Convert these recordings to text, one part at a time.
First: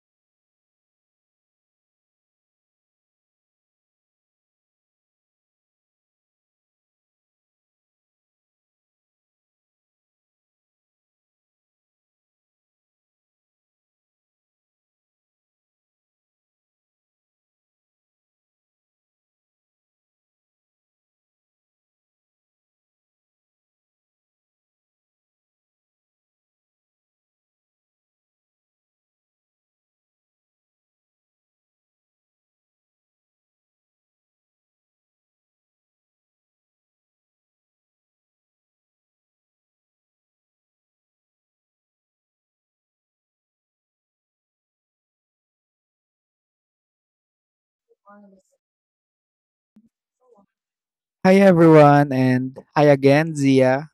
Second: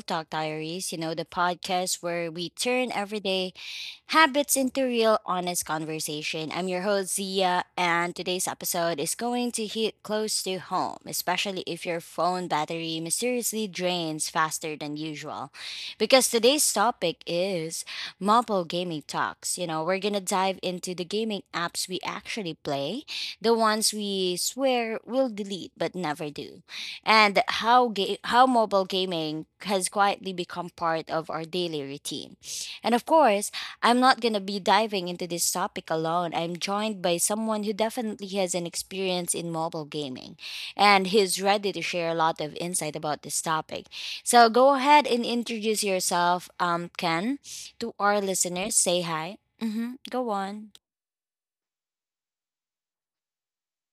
Talk Diaries, you know, the podcast where we turn everyday habits into real, honest conversation. I'm your host, Zia, and today's episode is going to hit close to home, especially if your phone battery mysteriously drains faster than usual. Because today's topic is mobile gaming talks. You know, we're gonna dive into the gaming apps we actually play, the ones we swear we'll delete but never do, and how mobile gaming has quietly become part of our daily routine. And of course, I'm not going to be diving into this topic alone. I'm joined by someone who definitely has an experience in mobile gaming and he's ready to share a lot of insight about this topic. So go ahead and introduce yourself, Ken, to our listeners. Say hi. Mm-hmm. Go on. Hi everyone and hi again Zia.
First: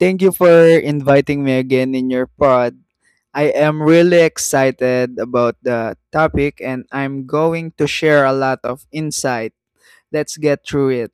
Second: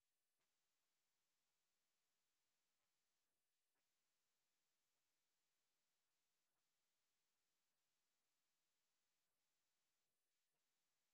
Thank you for inviting me again in your pod. I am really excited about the topic and I'm going to share a lot of insight. Let's get through it.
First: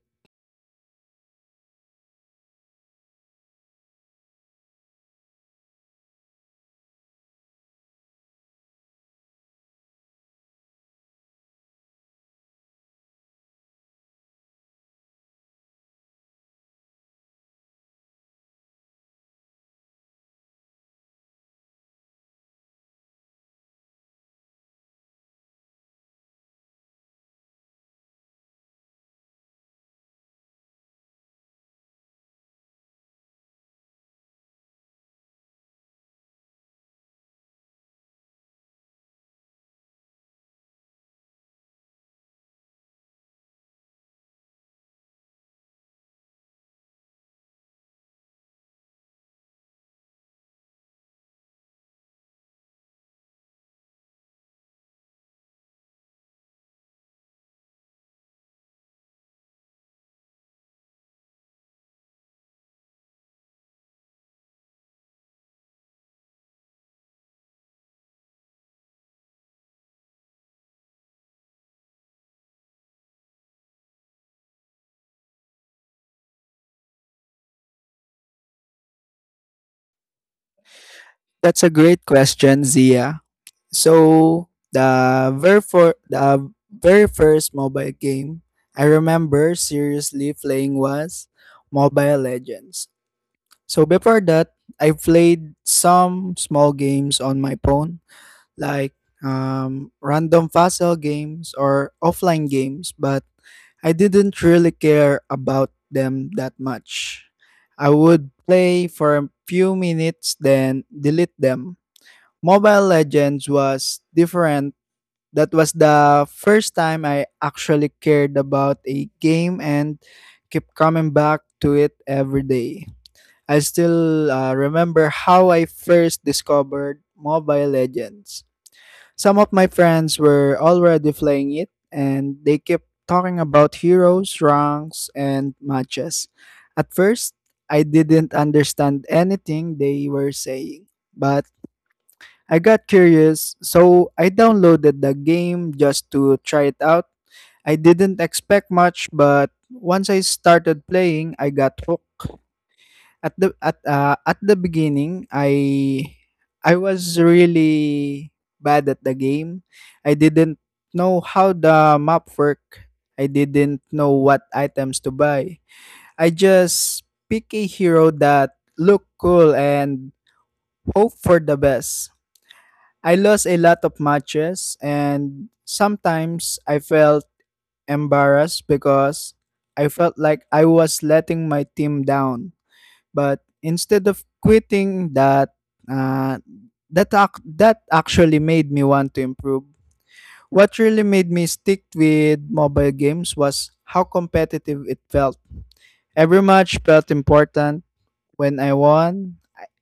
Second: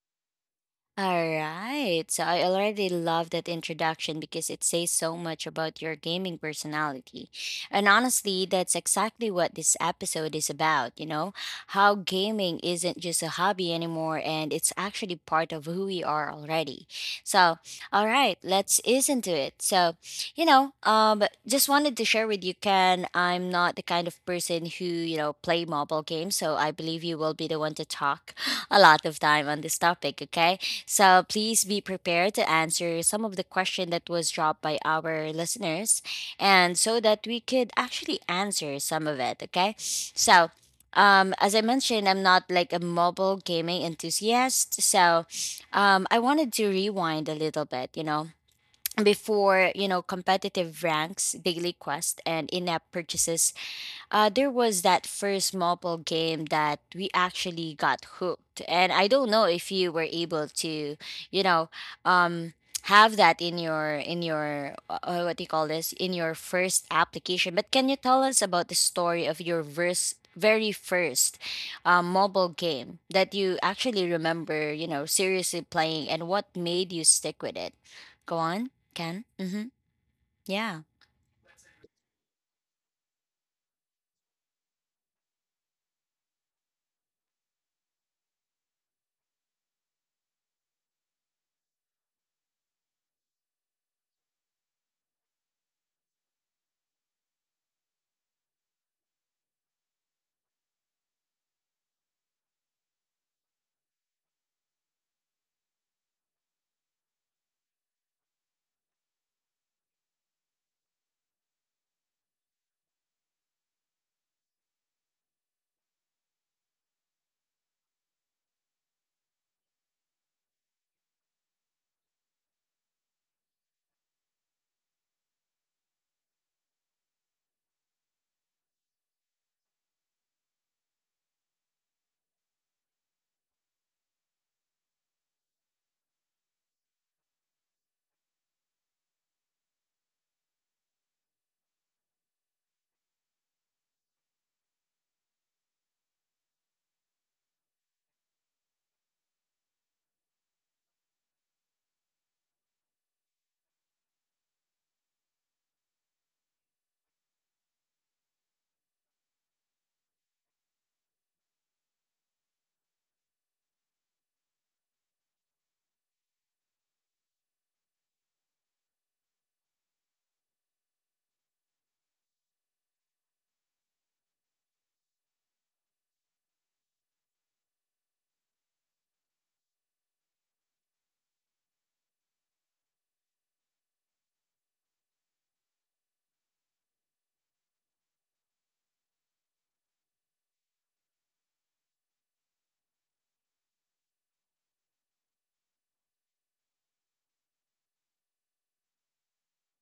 All right. So I already love that introduction because it says so much about your gaming personality. And honestly, that's exactly what this episode is about, you know? How gaming isn't just a hobby anymore and it's actually part of who we are already. So, all right, let's listen to it. So, you know, just wanted to share with you, Ken, I'm not the kind of person who, you know, play mobile games, so I believe you will be the one to talk a lot of time on this topic, okay? So please be prepared to answer some of the question that was dropped by our listeners and so that we could actually answer some of it, okay? So as I mentioned, I'm not like a mobile gaming enthusiast, so I wanted to rewind a little bit, you know, before you know competitive ranks, daily quest, and in-app purchases there was that first mobile game that we actually got hooked, and I don't know if you were able to, you know, um, have that in your what do you call this, in your first application. But can you tell us about the story of very first mobile game that you actually remember, you know, seriously playing, and what made you stick with it? Go on, Ken. Mm-hmm. Yeah. That's a great question, Zia. So, the very for the very first mobile game I remember seriously playing was Mobile Legends. So before that, I played some small games on my phone, like random puzzle games or offline games, but I didn't really care about them that much. I would play for a few minutes, then delete them. Mobile Legends was different. That was the first time I actually cared about a game and kept coming back to it every day. I still remember how I first discovered Mobile Legends. Some of my friends were already playing it and they kept talking about heroes, ranks, and matches. At first, I didn't understand anything they were saying, but I got curious, so I downloaded the game just to try it out. I didn't expect much, but once I started playing, I got hooked. At the beginning, I was really bad at the game. I didn't know how the map worked. I didn't know what items to buy. I just pick a hero that look cool and hope for the best. I lost a lot of matches and sometimes I felt embarrassed because I felt like I was letting my team down. But instead of quitting uh, that actually made me want to improve. What really made me stick with mobile games was how competitive it felt. Every match felt important. When I won,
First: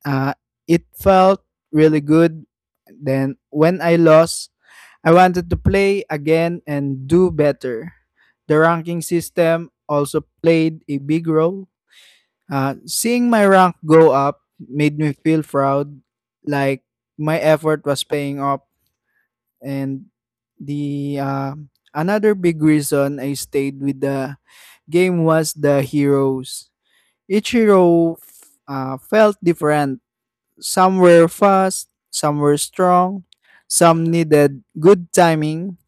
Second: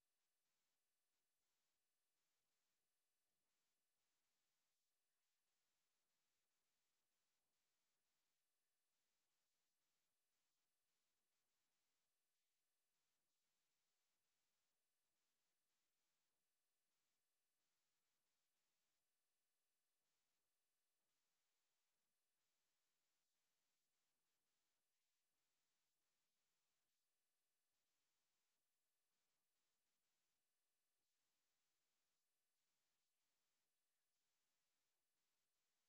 uh, it felt really good. Then when I lost, I wanted to play again and do better. The ranking system also played a big role. Seeing my rank go up made me feel proud, like my effort was paying off. And the another big reason I stayed with the game was the heroes. Each hero felt different. Some were fast, some were strong, some needed good timing.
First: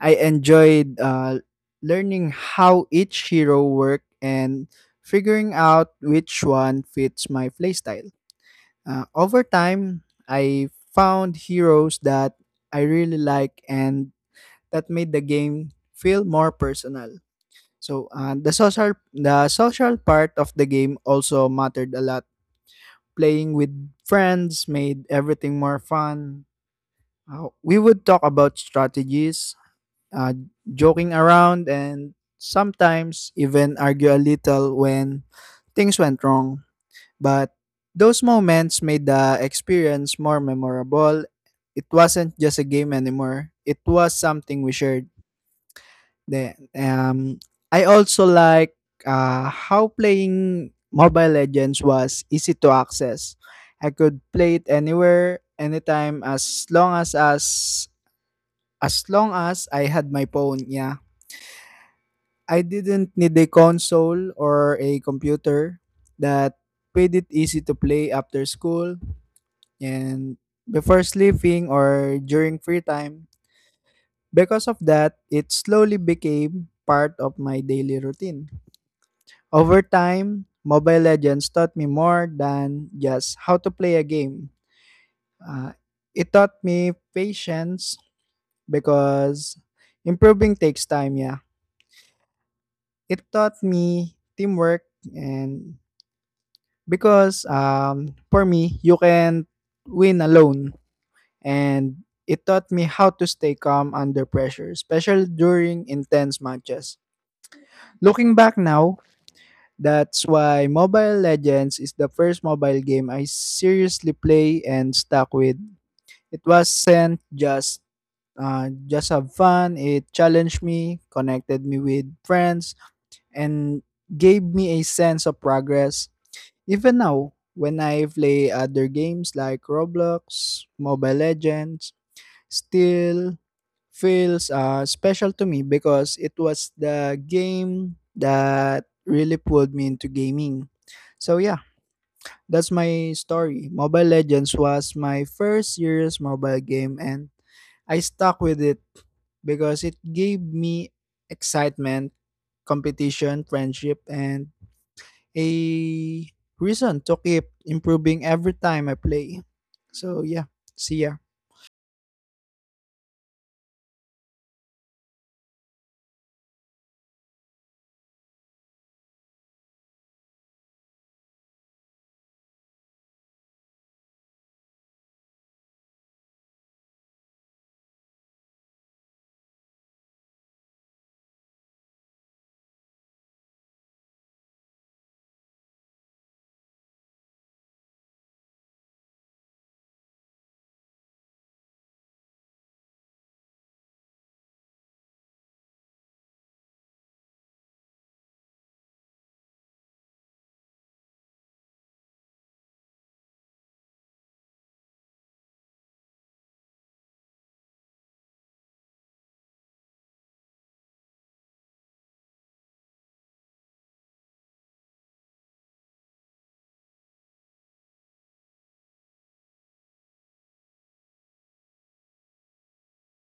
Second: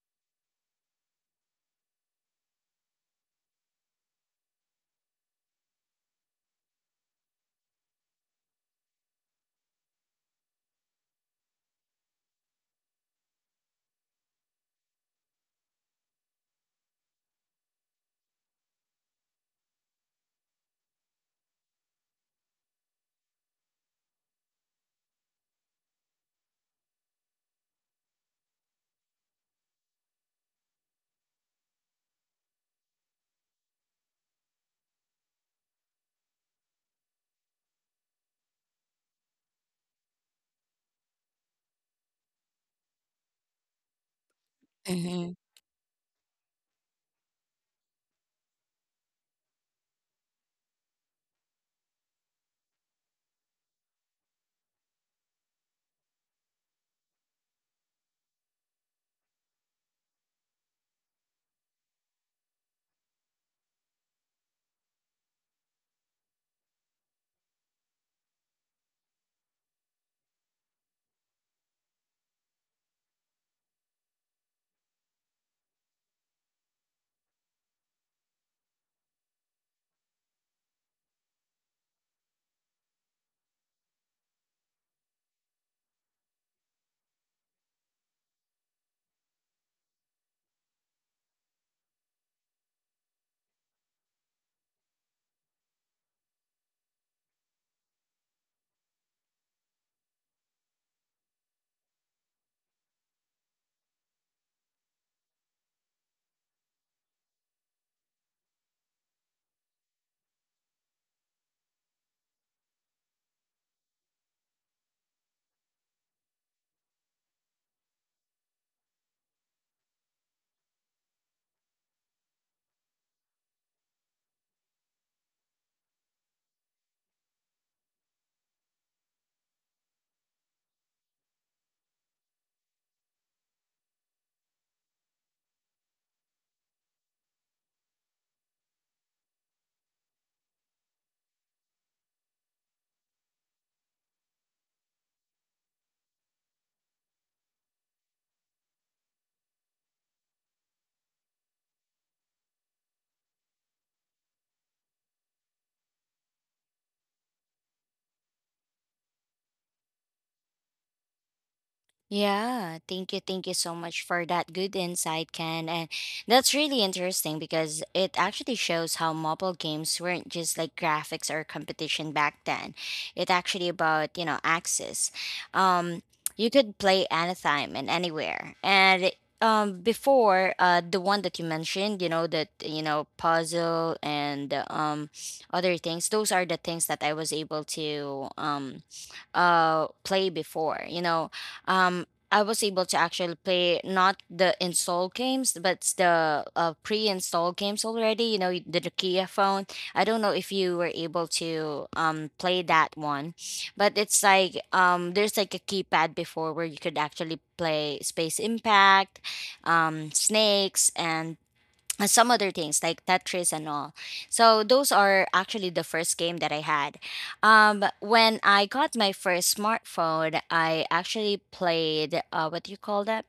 I enjoyed learning how each hero worked and figuring out which one fits my playstyle. Over time, I found heroes that I really like and that made the game feel more personal. So the social part of the game also mattered a lot. Playing with friends made everything more fun. We would talk about strategies, uh, joking around, and sometimes even argue a little when things went wrong. But those moments made the experience more memorable. It wasn't just a game anymore, it was something we shared. Then, I also like how playing Mobile Legends was easy to access. I could play it anywhere, anytime, as long as I had my phone. Yeah, I didn't need a console or a computer that made it easy to play after school and before sleeping or during free time. Because of that, it slowly became part of my daily routine. Over time, Mobile Legends taught me more than just how to play a game. Uh, it taught me patience because improving takes time, yeah. It taught me teamwork and because for me, you can win alone. And it taught me how to stay calm under pressure, especially during intense matches. Looking back now, that's why Mobile Legends is the first mobile game I seriously play and stuck with. It wasn't just have fun. It challenged me, connected me with friends, and gave me a sense of progress. Even now, when I play other games like Roblox, Mobile Legends still feels special to me because it was the game that really pulled me into gaming. So yeah, that's my story. Mobile Legends was my first serious mobile game and I stuck with it because it gave me excitement, competition, friendship and a reason to keep improving every time I play. So yeah, see ya. Yeah, thank you. Thank you so much for that good insight, Ken. And that's really interesting because it actually shows how mobile games weren't just like graphics or competition back then. It actually about, you know, access. Um, you could play anytime and anywhere. Before, the one that you mentioned, you know, that, you know, puzzle and other things, those are the things that I was able to, play before, you know, um I was able to actually play not the install games, but the pre install games already. You know, the Nokia phone. I don't know if you were able to play that one, but it's like there's like a keypad before where you could actually play Space Impact, Snakes, and some other things like Tetris and all. So those are actually the first game that I had. When I got my first smartphone, I actually played, what do you call that?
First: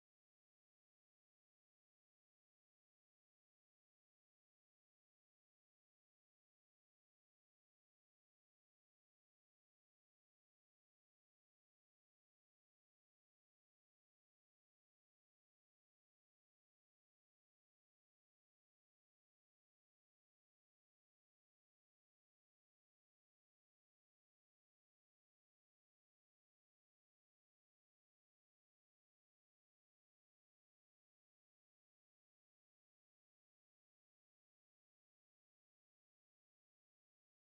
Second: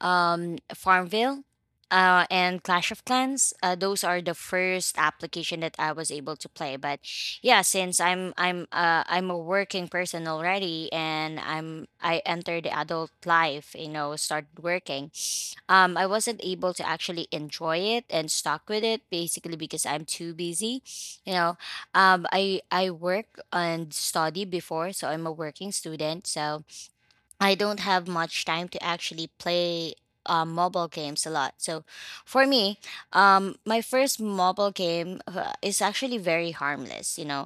Farmville. And Clash of Clans. Those are the first application that I was able to play. But yeah, since I'm a working person already, and I entered the adult life, you know, started working, I wasn't able to actually enjoy it and stuck with it basically because I'm too busy. You know, I work and study before, so I'm a working student. So I don't have much time to actually play mobile games a lot. So for me, my first mobile game is actually very harmless. You know,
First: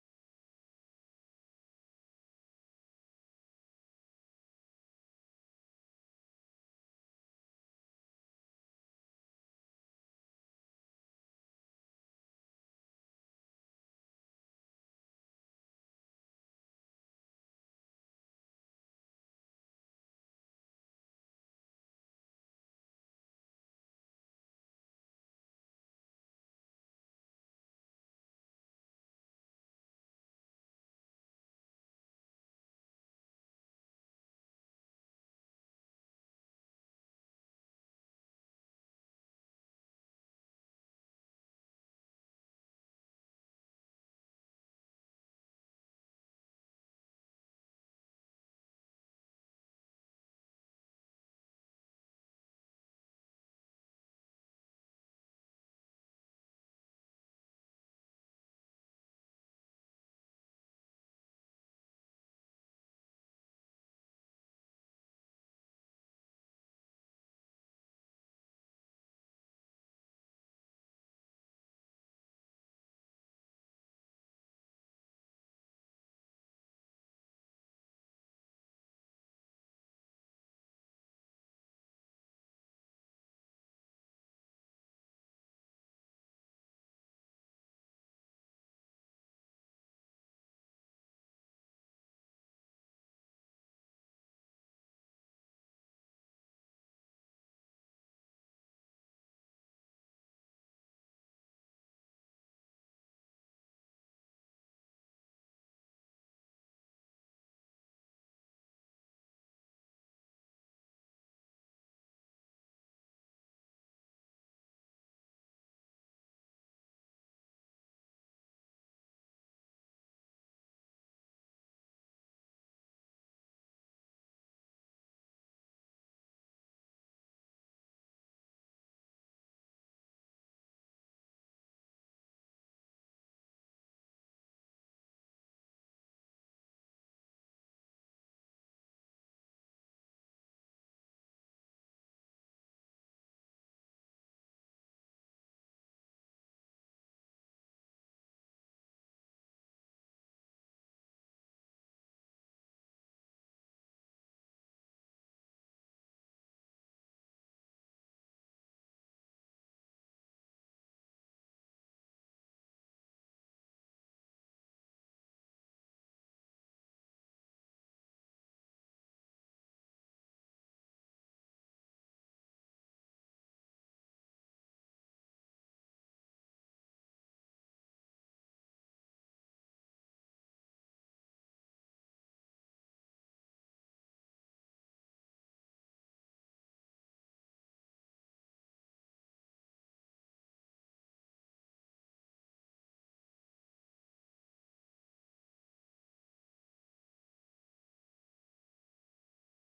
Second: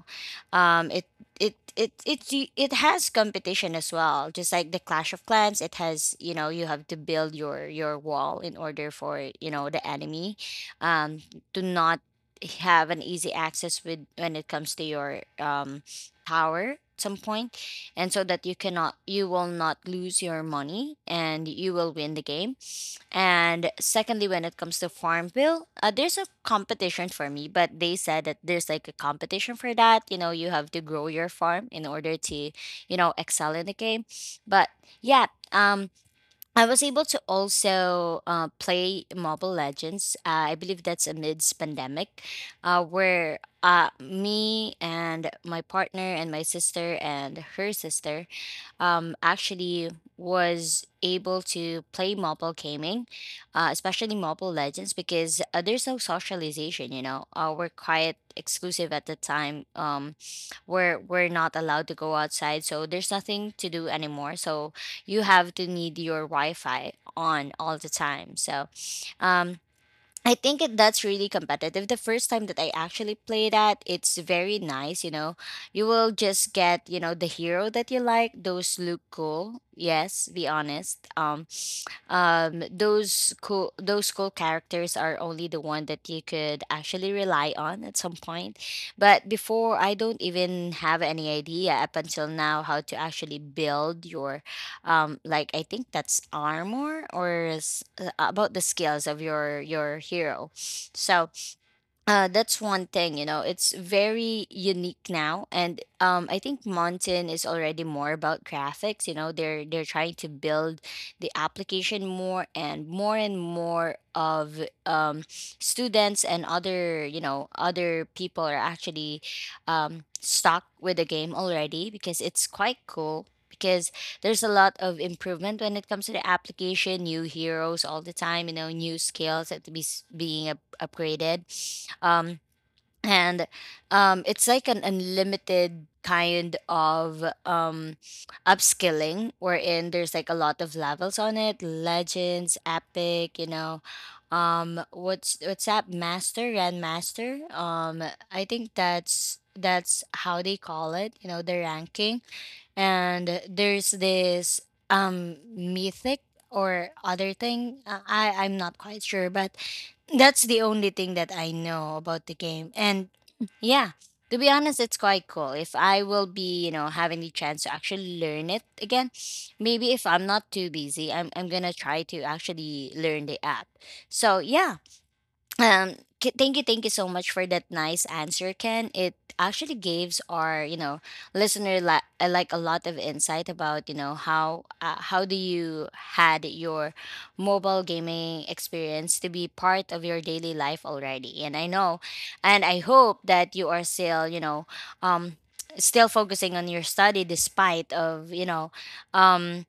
um, it it has competition as well. Just like the Clash of Clans, it has, you know, you have to build your wall in order for, you know, the enemy, um, to not have an easy access with when it comes to your tower at some point, and so that you cannot, you will not lose your money and you will win the game. And secondly, when it comes to Farmville, there's a competition for me, but they said that there's like a competition for that. You know, you have to grow your farm in order to, you know, excel in the game. But yeah, um I was able to also play Mobile Legends. I believe that's amidst pandemic, where me and my partner and my sister and her sister, actually was able to play mobile gaming, especially Mobile Legends, because there's no socialization. You know, we're quite exclusive at the time. We're not allowed to go outside, so there's nothing to do anymore. So you have to need your Wi-Fi on all the time. So, um, I think that's really competitive. The first time that I actually played that, it's very nice, you know. You will just get, you know, the hero that you like. Those look cool. Yes, be honest. Those cool characters are only the one that you could actually rely on at some point. But before, I don't even have any idea up until now how to actually build your like, I think that's armor, or is, about the skills of your hero. So that's one thing, you know, it's very unique now. And I think Mountain is already more about graphics, you know, they're trying to build the application more and more and more of students, and other, you know, other people are actually, stuck with the game already because it's quite cool. Because there's a lot of improvement when it comes to the application, new heroes all the time, you know, new skills that to being upgraded. Um, and it's like an unlimited kind of upskilling, wherein there's like a lot of levels on it: legends, epic, you know, what's that, master, grandmaster, I think that's how they call it, you know, the ranking. And there's this mythic or other thing. I'm not quite sure, but that's the only thing that I know about the game. And yeah, to be honest, it's quite cool. If I will be, you know, having the chance to actually learn it again, maybe if I'm not too busy, I'm gonna try to actually learn the app. So yeah, thank you so much for that nice answer, Ken. It actually gives our, you know, listener like a lot of insight about, you know, how do you had your mobile gaming experience to be part of your daily life already. And I know and I hope that you are still, you know, um still focusing on your study, despite of, you know, um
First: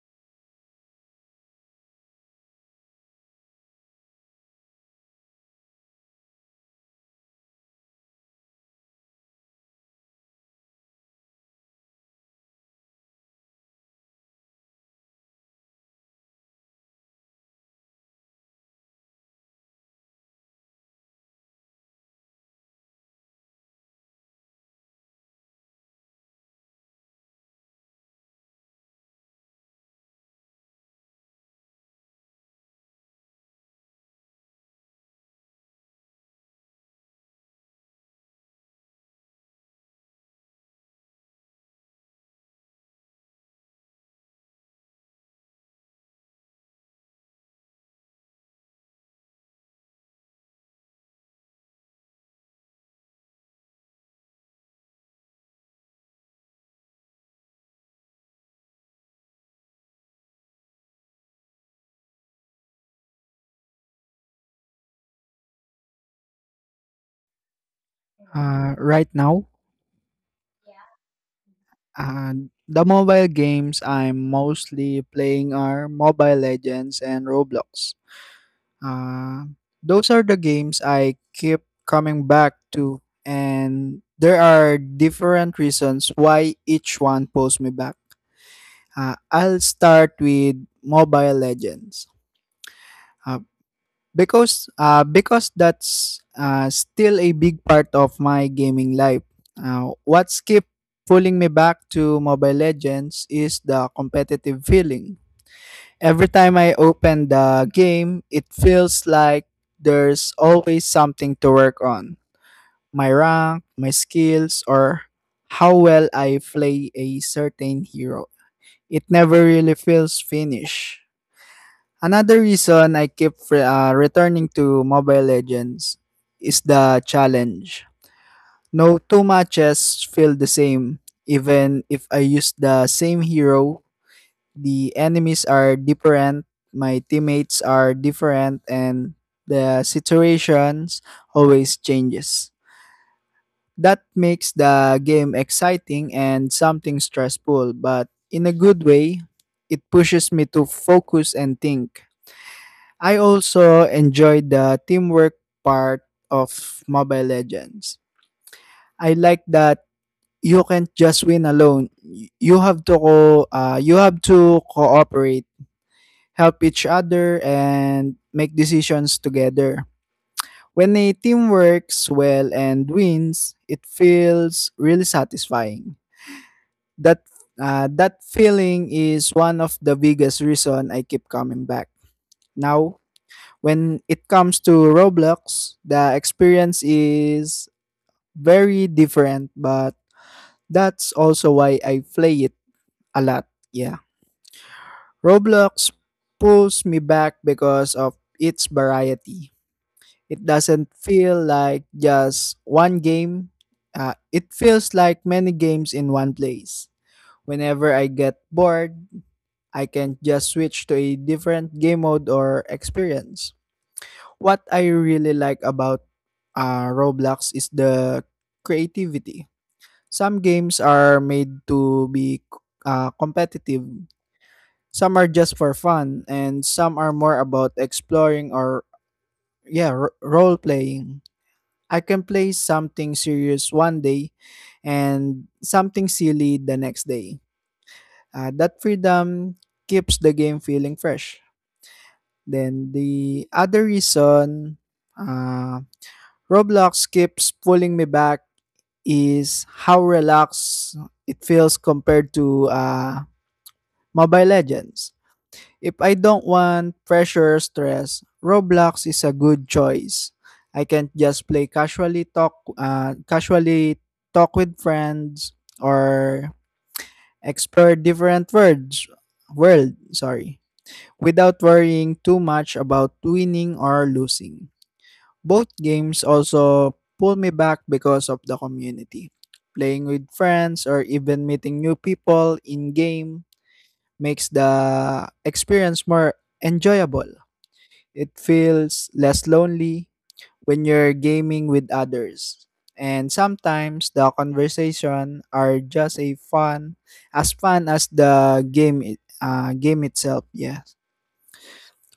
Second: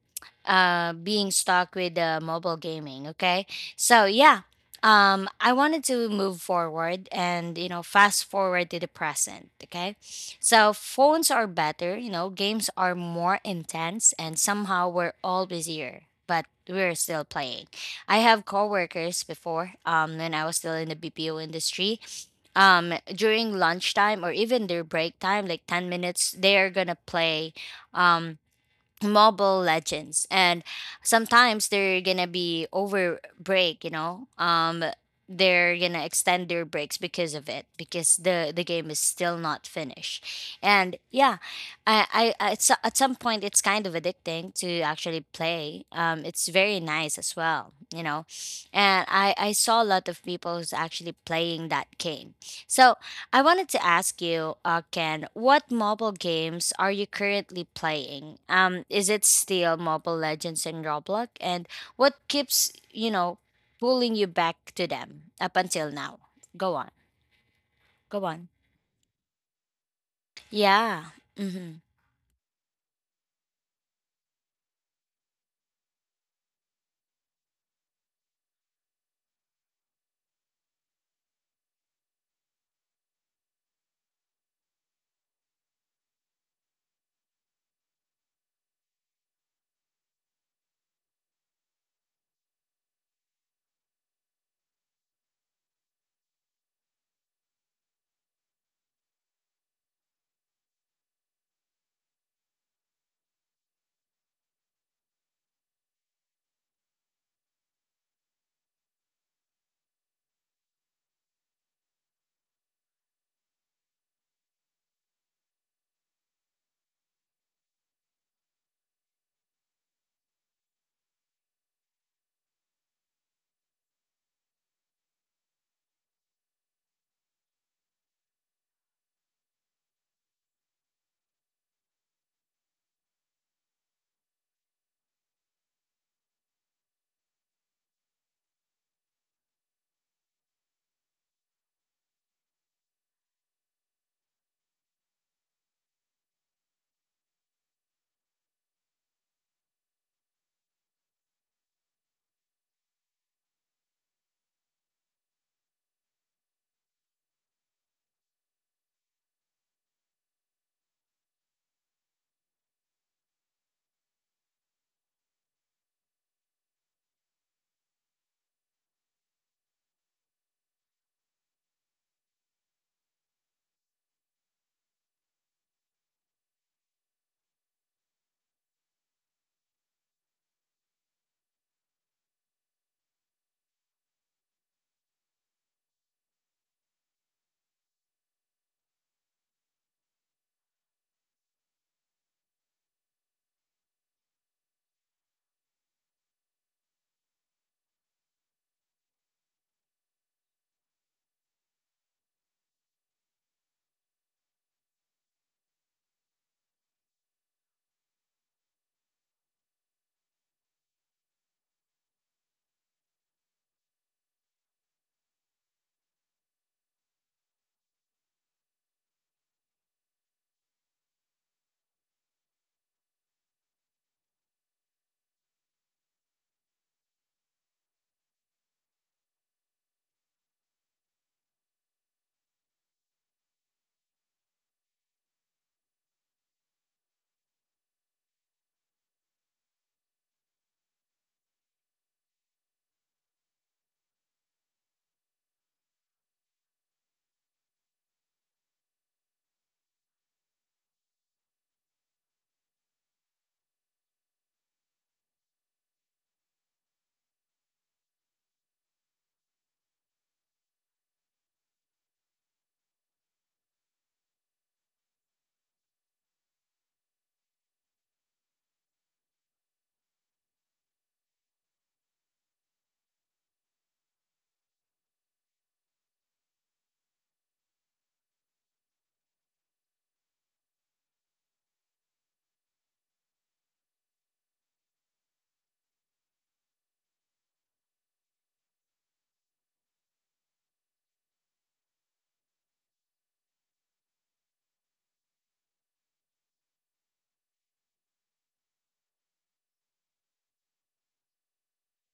being stuck with mobile gaming, okay? So yeah, I wanted to move forward and, you know, fast forward to the present, okay? So phones are better, you know, games are more intense, and somehow we're all busier, but we're still playing. I have coworkers before, when I was still in the BPO industry, during lunchtime or even their break time, like 10 minutes, they're gonna play um Mobile Legends. And sometimes they're gonna be over break, you know, they're gonna extend their breaks because of it, because the game is still not finished. And yeah, at some point it's kind of addicting to actually play. It's very nice as well, you know. And I saw a lot of people who's actually playing that game. So I wanted to ask you, Ken, what mobile games are you currently playing? Is it still Mobile Legends and Roblox? And what keeps, you know, pulling you back to them up until now? Go on, go on. Right now, Yeah. Mm-hmm. uh, the mobile games I'm mostly playing are Mobile Legends and Roblox. Uh, those are the games I keep coming back to, and there are different reasons why each one pulls me back. I'll start with Mobile Legends. Uh, because that's still a big part of my gaming life. What's keep pulling me back to Mobile Legends is the competitive feeling. Every time I open the game, it feels like there's always something to work on. My rank, my skills, or how well I play a certain hero. It never really feels finished. Another reason I keep returning to Mobile Legends is the challenge. No two matches feel the same. Even if I use the same hero, the enemies are different, my teammates are different, and the situations always changes. That makes the game exciting and something stressful, but in a good way, it pushes me to focus and think. I also enjoyed the teamwork part of Mobile Legends. I like that you can't just win alone. You have to co- you have to cooperate, help each other and make decisions together. When a team works well and wins, it feels really satisfying. That that feeling is one of the biggest reason I keep coming back. Now when it comes to Roblox, the experience is very different, but that's also why I play it a lot. Yeah. Roblox pulls me back because of its variety. It doesn't feel like just one game, it feels like many games in one place. Whenever I get bored, I can just switch to a different game mode or experience. What I really like about Roblox is the creativity. Some games are made to be competitive. Some are just for fun, and some are more about exploring or yeah, role playing. I can play something serious one day, and something silly the next day. That freedom keeps the game feeling fresh. Then the other reason, uh, Roblox keeps pulling me back is how relaxed it feels compared to Mobile Legends. If I don't want pressure or stress, Roblox is a good choice. I can just play casually talk with friends or explore different worlds, sorry, without worrying too much about winning or losing. Both games also pull me back because of the community. Playing with friends or even meeting new people in game makes the experience more enjoyable. It feels less lonely when you're gaming with others. And sometimes the conversation are just a fun as the game itself. Yes.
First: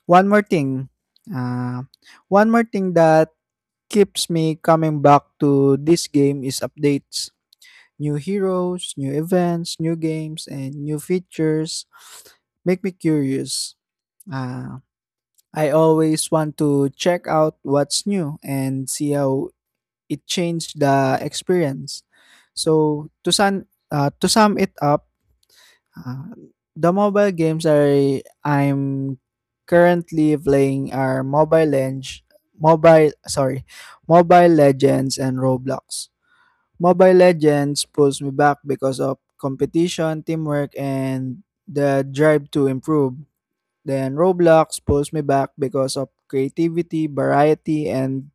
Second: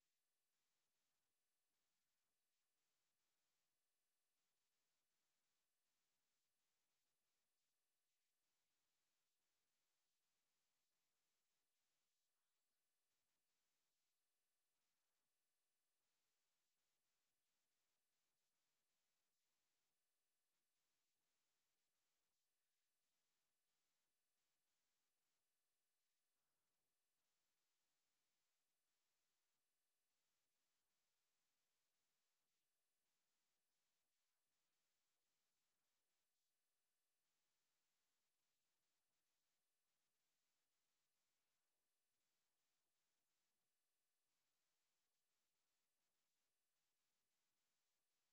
One more thing. Uh, One more thing that keeps me coming back to this game is updates. New heroes, new events, new games, and new features make me curious. Uh, I always want to check out what's new and see how it changed the experience. So to sum it up, uh, the mobile games I'm currently playing are Mobile sorry, Mobile Legends and Roblox. Mobile Legends pulls me back because of competition, teamwork, and the drive to improve. Then Roblox pulls me back because of creativity, variety, and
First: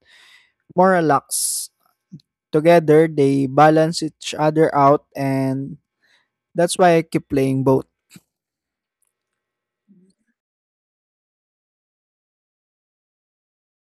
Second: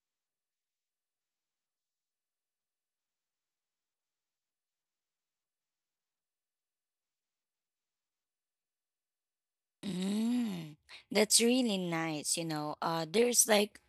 moral locks. Together, they balance each other out, and that's why I keep playing both. Mm, that's really nice, you know. There's like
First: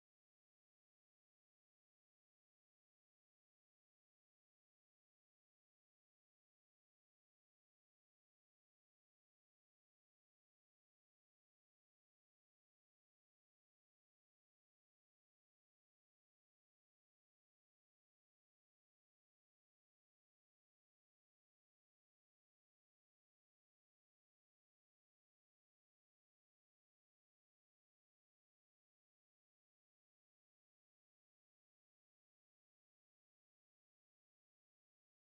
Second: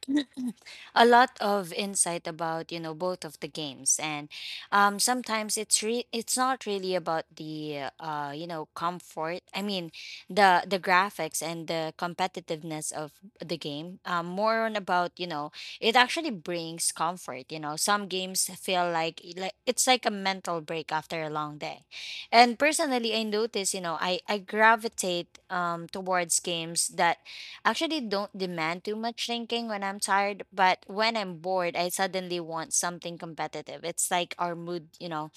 a lot of insight about, you know, both of the games. And sometimes it's not really about the you know, comfort. I mean, the graphics and the competitiveness of the game. More on about, you know, it actually brings comfort, you know. Some games feel it's like a mental break after a long day. And personally, I notice, you know, I gravitate towards games that actually don't demand too much thinking when I'm tired. But when I'm bored, I suddenly want something competitive. It's like our mood, you know,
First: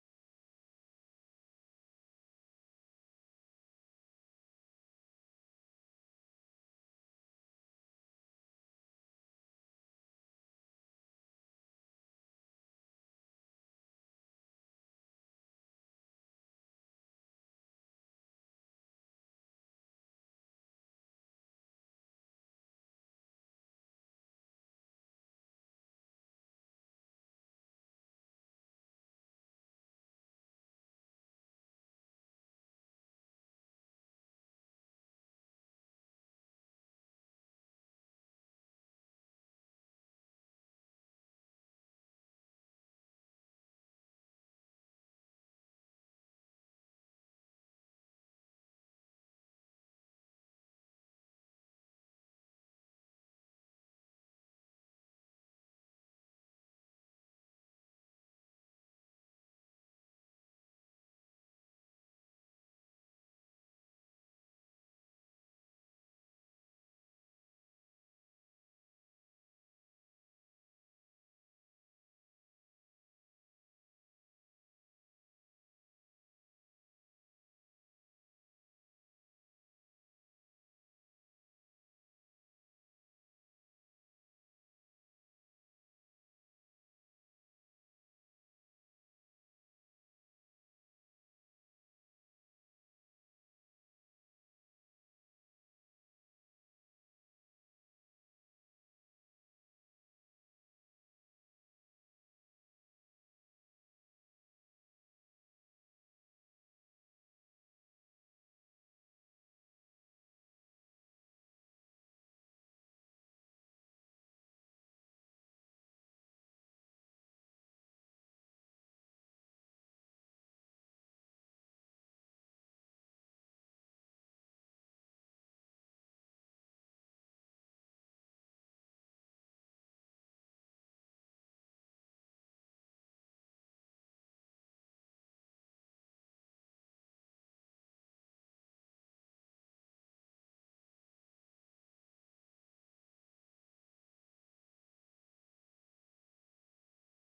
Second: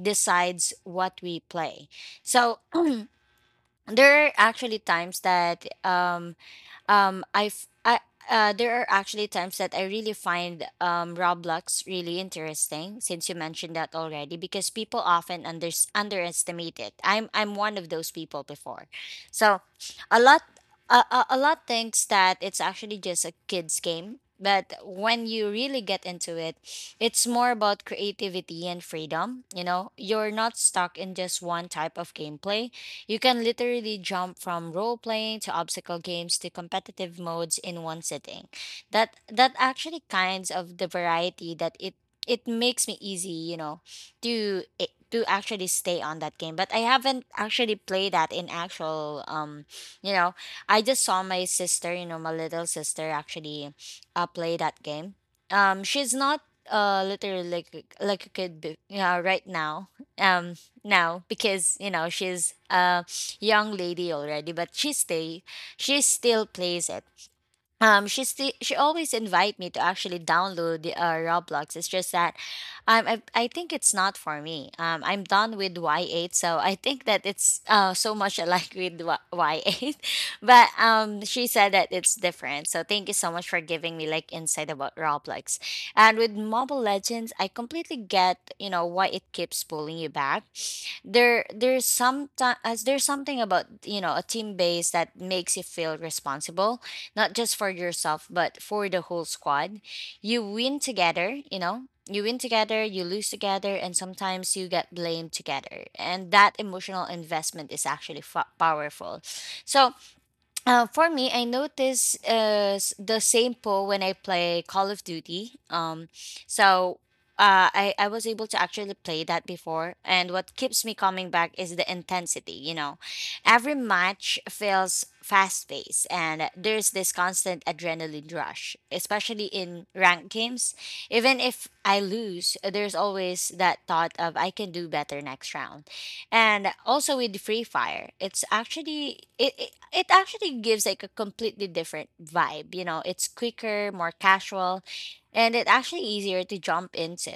decides what we play. So there are actually times that I f- I there are actually times that I really find Roblox really interesting, since you mentioned that already, because people often underestimate it. I'm one of those people before, so a lot a lot thinks that it's actually just a kids game, but when you really get into it, it's more about creativity and freedom. You know, you're not stuck in just one type of gameplay. You can literally jump from role playing to obstacle games to competitive modes in one sitting. That actually kinds of the variety that it makes me easy, you know, to to actually stay on that game. But I haven't actually played that in actual you know, I just saw my sister, you know, my little sister actually play that game. She's not literally like a yeah, right now. Um Now, because you know she's a young lady already, but she still plays it. She still she always invite me to actually download the roblox. It's just that I think it's not for me. I'm done with Y8, so I think that it's so much alike with Y8. But she said that it's different. So thank you so much for giving me like insight about Roblox. And with Mobile Legends, I completely get you know why it keeps pulling you back. There there's some there's something about you know a team base that makes you feel responsible, not just for yourself but for the whole squad. you win together, you know, you win together, you lose together, and sometimes you get blamed together. And that emotional investment is actually powerful. So for me, I notice the same pull when I play Call of Duty. So I was able to actually play that before, and what keeps me coming back is the intensity. You know, every match feels fast paced, and there's this constant adrenaline rush, especially in ranked games. Even if I lose, there's always that thought of I can do better next round. And also with free fire, it's actually it actually gives like a completely different vibe. You know, it's quicker, more casual, and it actually easier to jump into.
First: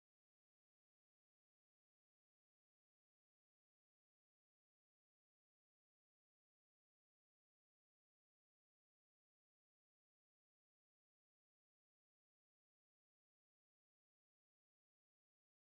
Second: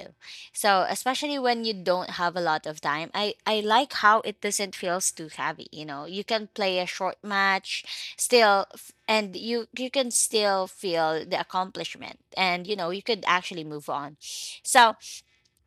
So especially when you don't have a lot of time, I like how it doesn't feels too heavy. You know, you can play a short match, and you can still feel the accomplishment, and you know you could actually move on. So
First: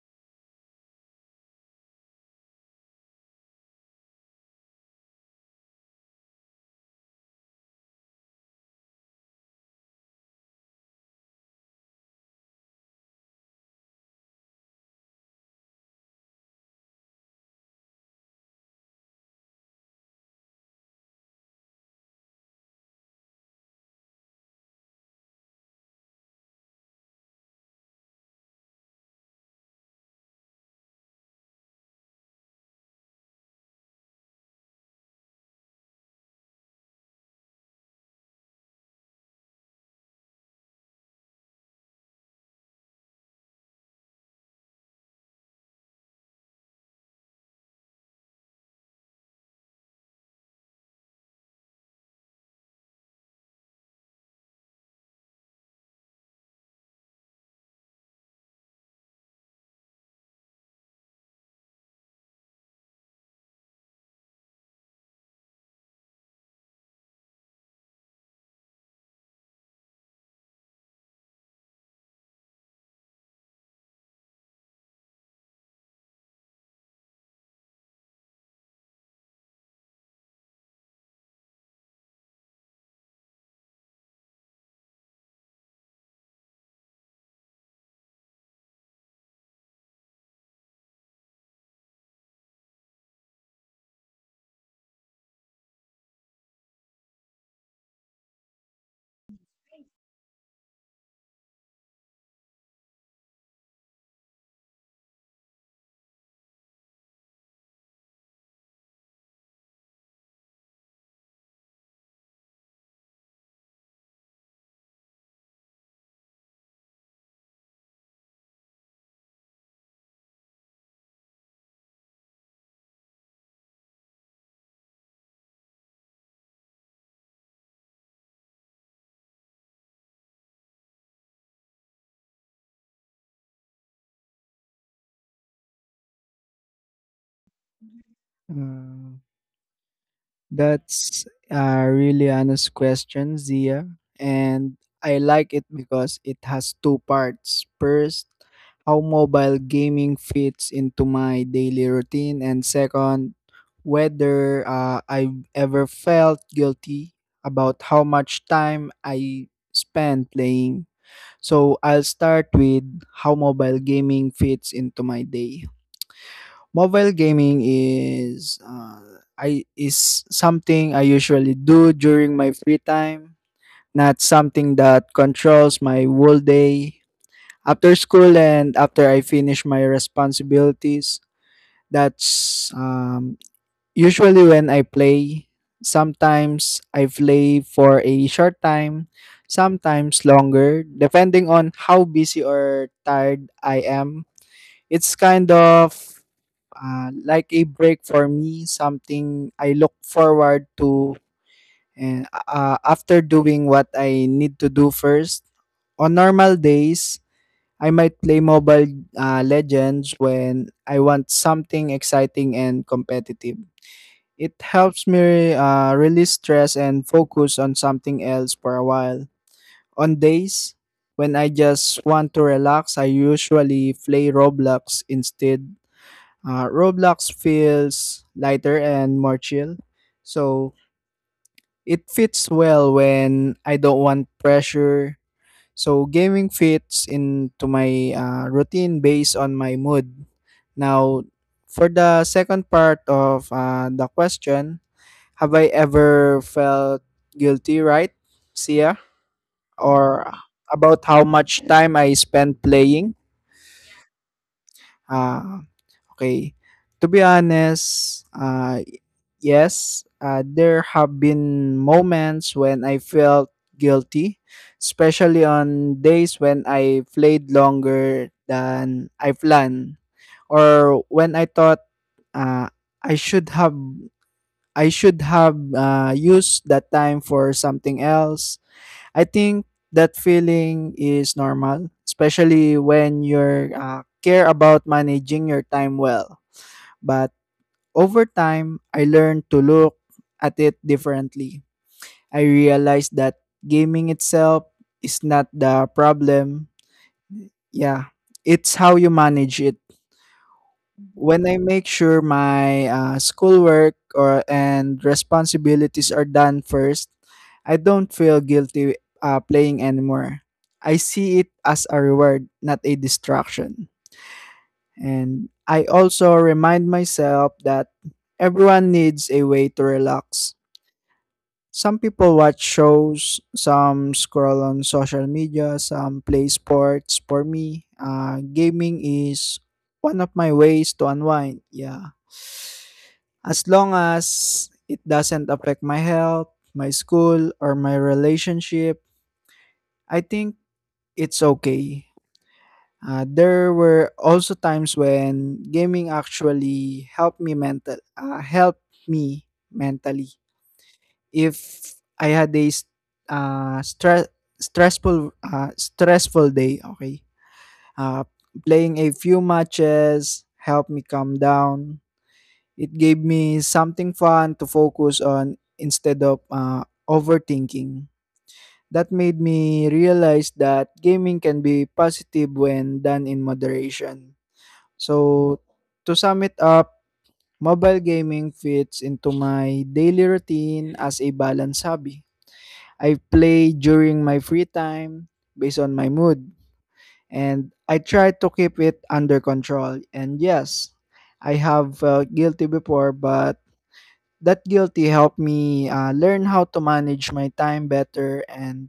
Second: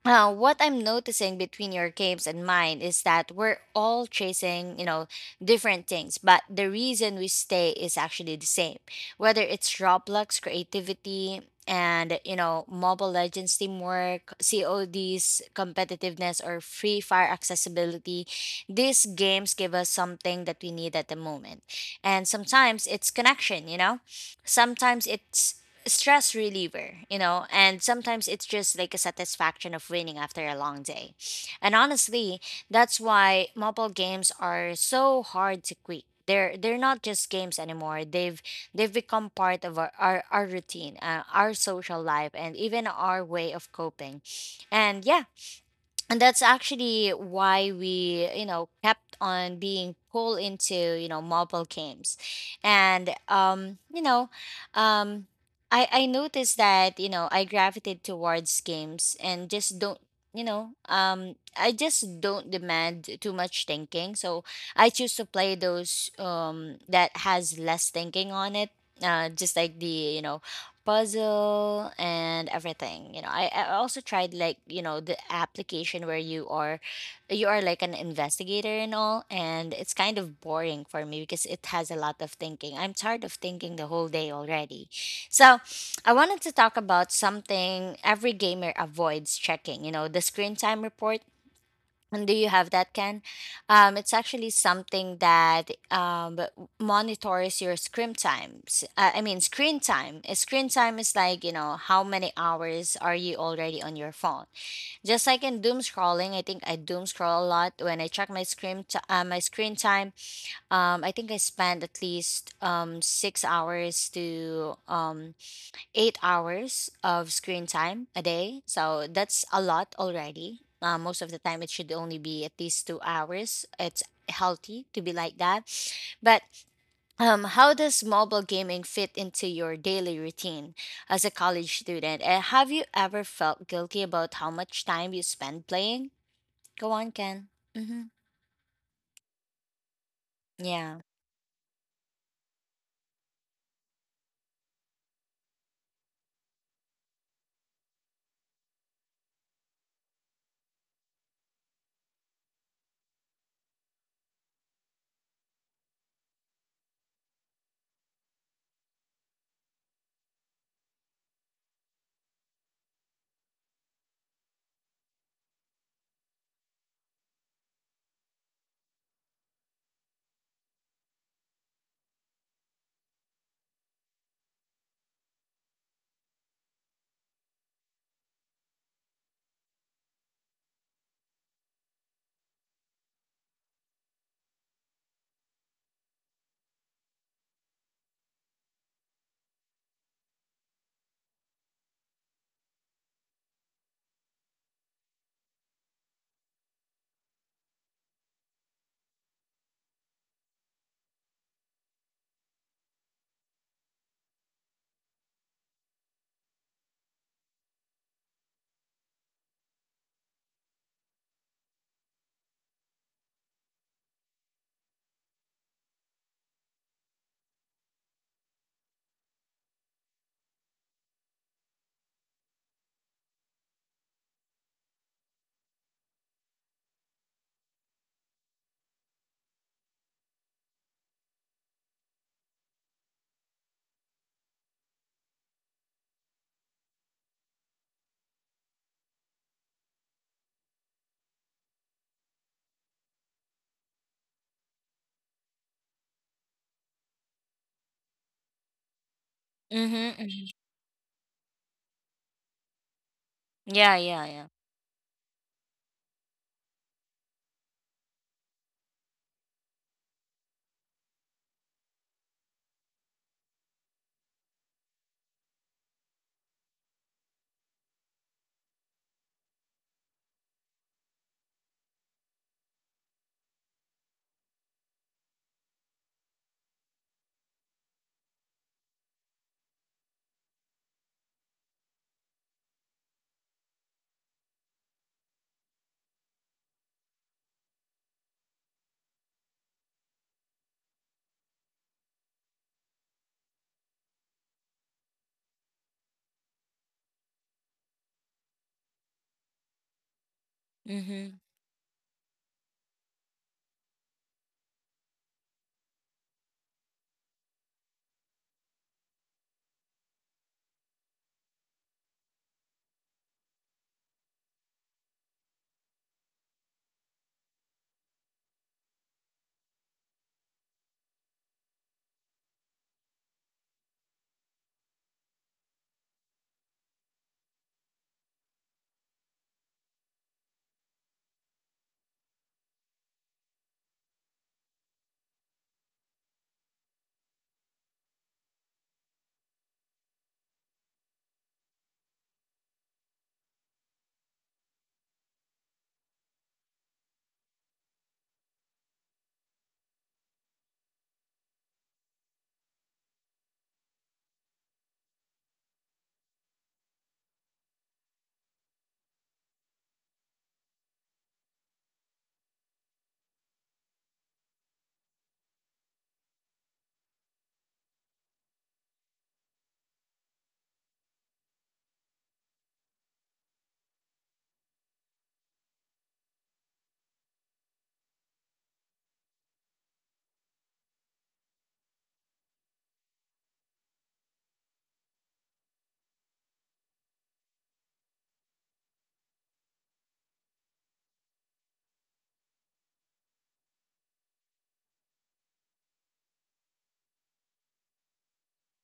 what I'm noticing between your games and mine is that we're all chasing, you know, different things, but the reason we stay is actually the same. Whether it's Roblox creativity and, you know, Mobile Legends teamwork, CODs competitiveness, or Free Fire accessibility, these games give us something that we need at the moment. And sometimes it's connection, you know? Sometimes it's stress reliever, you know, and sometimes it's just like a satisfaction of winning after a long day. And honestly, that's why mobile games are so hard to quit. They're not just games anymore. They've become part of our routine, our social life, and even our way of coping. And yeah, and that's actually why we you know kept on being pulled into you know mobile games. And um I noticed that you know I gravitated towards games and just don't, you know I just don't demand too much thinking. So I choose to play those that has less thinking on it. Just like the you know puzzle and everything. You know, I also tried like you know the application where you are like an investigator and all, and it's kind of boring for me because it has a lot of thinking. I'm tired of thinking the whole day already. So I wanted to talk about something every gamer avoids checking, you know, the screen time report. And do you have that, Ken? It's actually something that monitors your screen times. I mean, screen time. Screen time is like, you know, how many hours are you already on your phone? Just like in doom scrolling, I think I doom scroll a lot. When I check my my screen time, I think I spend at least 6 hours to 8 hours of screen time a day. So that's a lot already. Most of the time, it should only be at least 2 hours. It's healthy to be like that. But how does mobile gaming fit into your daily routine as a college student? And have you ever felt guilty about how much time you spend playing? Go on, Ken. Mm-hmm. Mm. Yeah. That's a really honest question, Zia. And I like it because it has two parts. First, how mobile gaming fits into my daily routine, and second, whether I've ever felt guilty about how much time I spend playing. So I'll start with how mobile gaming fits into my day. Mobile gaming is I is something I usually do during my free time, not something that controls my whole day. After school and after I finish my responsibilities, that's usually when I play. Sometimes I play for a short time, sometimes longer, depending on how busy or tired I am. It's kind of like a break for me, something I look forward to and after doing what I need to do first. On normal days, I might play Mobile Legends when I want something exciting and competitive. It helps me release stress and focus on something else for a while. On days when I just want to relax, I usually play Roblox instead. Roblox feels lighter and more chill. So it fits well when I don't want pressure. So gaming fits into my routine based on my mood. Now, for the second part of the question, have I ever felt guilty, right, Sia? Mm-hmm. Or Mm-hmm. about how much time I spend playing? Yeah, yeah, yeah. Uh, Okay. To be honest, yes, there have been moments when I felt guilty, especially on days when I played longer than I planned, or when I thought uh, I should have I should have used that time for something else. I think that feeling is normal, especially when you're care about managing your time well. But over time, I learned to look at it differently. I realized that gaming itself is not the problem. Yeah, it's how you manage it. Mm-hmm. When I make sure my schoolwork or and responsibilities are done first, I don't feel guilty playing anymore. I see it as a reward, not a distraction. And I also remind myself that everyone needs a way to relax. Some people watch shows, some scroll on social media, some play sports. For me, gaming is one of my ways to unwind. Yeah. As long as it doesn't affect my health, my school, or my relationship, I think it's okay. There were also times when gaming actually helped me helped me mentally. If I had a s ah, stre stressful day, okay. Ah, Playing a few matches helped me calm down. It gave me something fun to focus on instead of, overthinking. That made me realize that gaming can be positive when done in moderation. So, to sum it up, mobile gaming fits into my daily routine as a balanced hobby. I play during my free time based on my mood, and I try to keep it under control. And yes, I have felt guilty before, but that guilty helped me learn how to manage my time better. And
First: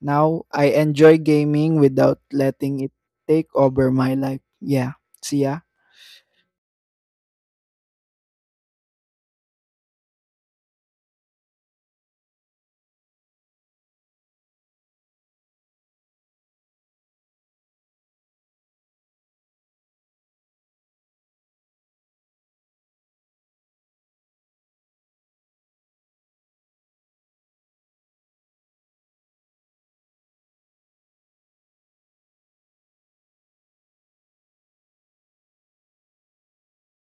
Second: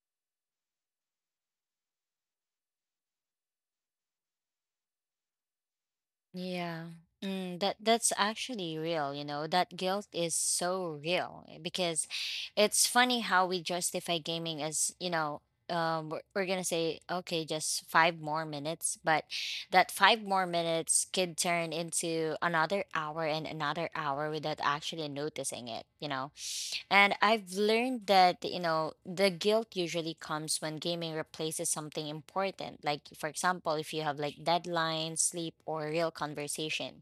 now I enjoy gaming without letting it take over my life. Yeah. See ya. Yeah. Mm, that's actually real, you know. That guilt is so real eh, because it's funny how we justify gaming as, you know, we're going to say okay, just 5 more minutes, but that 5 more minutes could turn into another hour and another hour without actually noticing it, you know. And I've learned that, you know, the guilt usually comes when gaming replaces something important. Like, for example, if you have like deadlines, sleep, or real conversation.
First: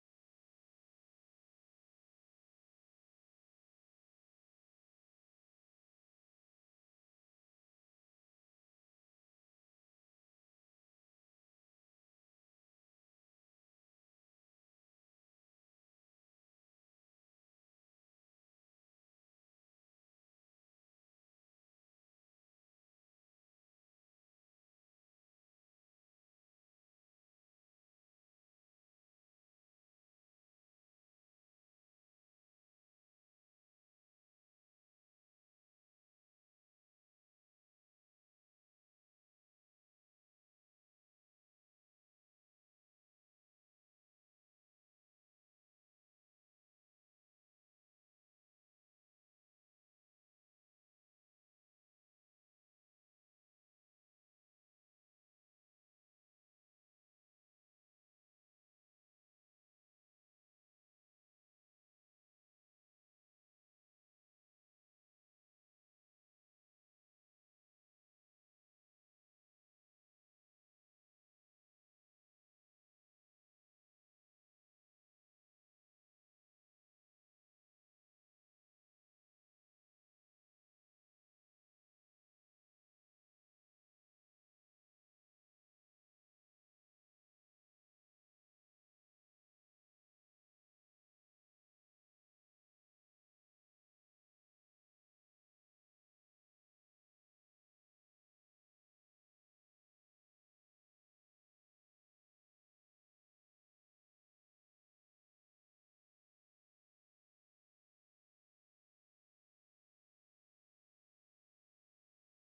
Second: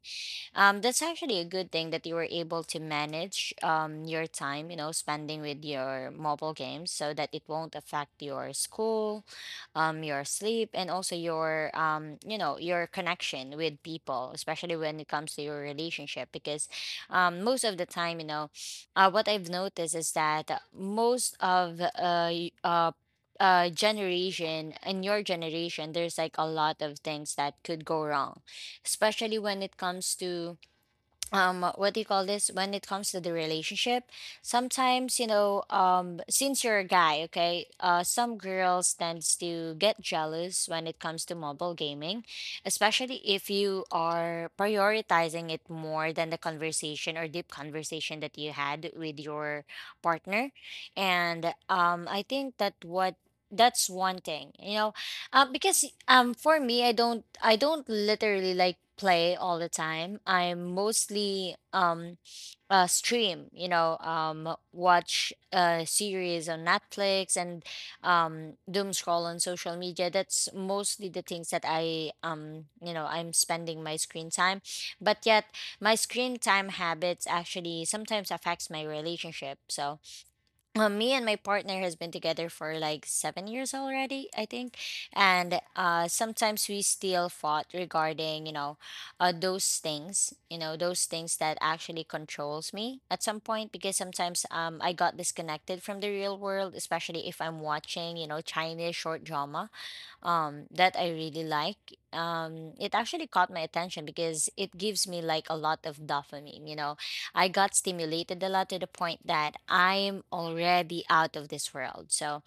That's actually a good thing that you were able to manage your time, you know, spending with your mobile games so that it won't affect your school, your sleep, and also your, you know, your connection with people, especially when it comes to your relationship. Because most of the time, you know, what I've noticed is that most of y- generation in your generation, there's like a lot of things that could go wrong, especially when it comes to, what do you call this, when it comes to the relationship. Sometimes, you know, since you're a guy, okay, some girls tends to get jealous when it comes to mobile gaming, especially if you are prioritizing it more than the conversation or deep conversation that you had with your partner. And I think that what that's one thing, you know. Because for me, I don't literally like play all the time. I'm mostly stream, you know, watch series on Netflix, and doom scroll on social media. That's mostly the things that I you know, I'm spending my screen time. But yet my screen time habits actually sometimes affects my relationship. So me and my partner has been together for like 7 years already, I think, and sometimes we still fought regarding, you know, those things, you know, those things that actually controls me at some point, because sometimes I got disconnected from the real world, especially if I'm watching you know Chinese short drama that I really like. It actually caught my attention because it gives me like a lot of dopamine. You know, I got stimulated a lot to the point that I'm already out of this world. So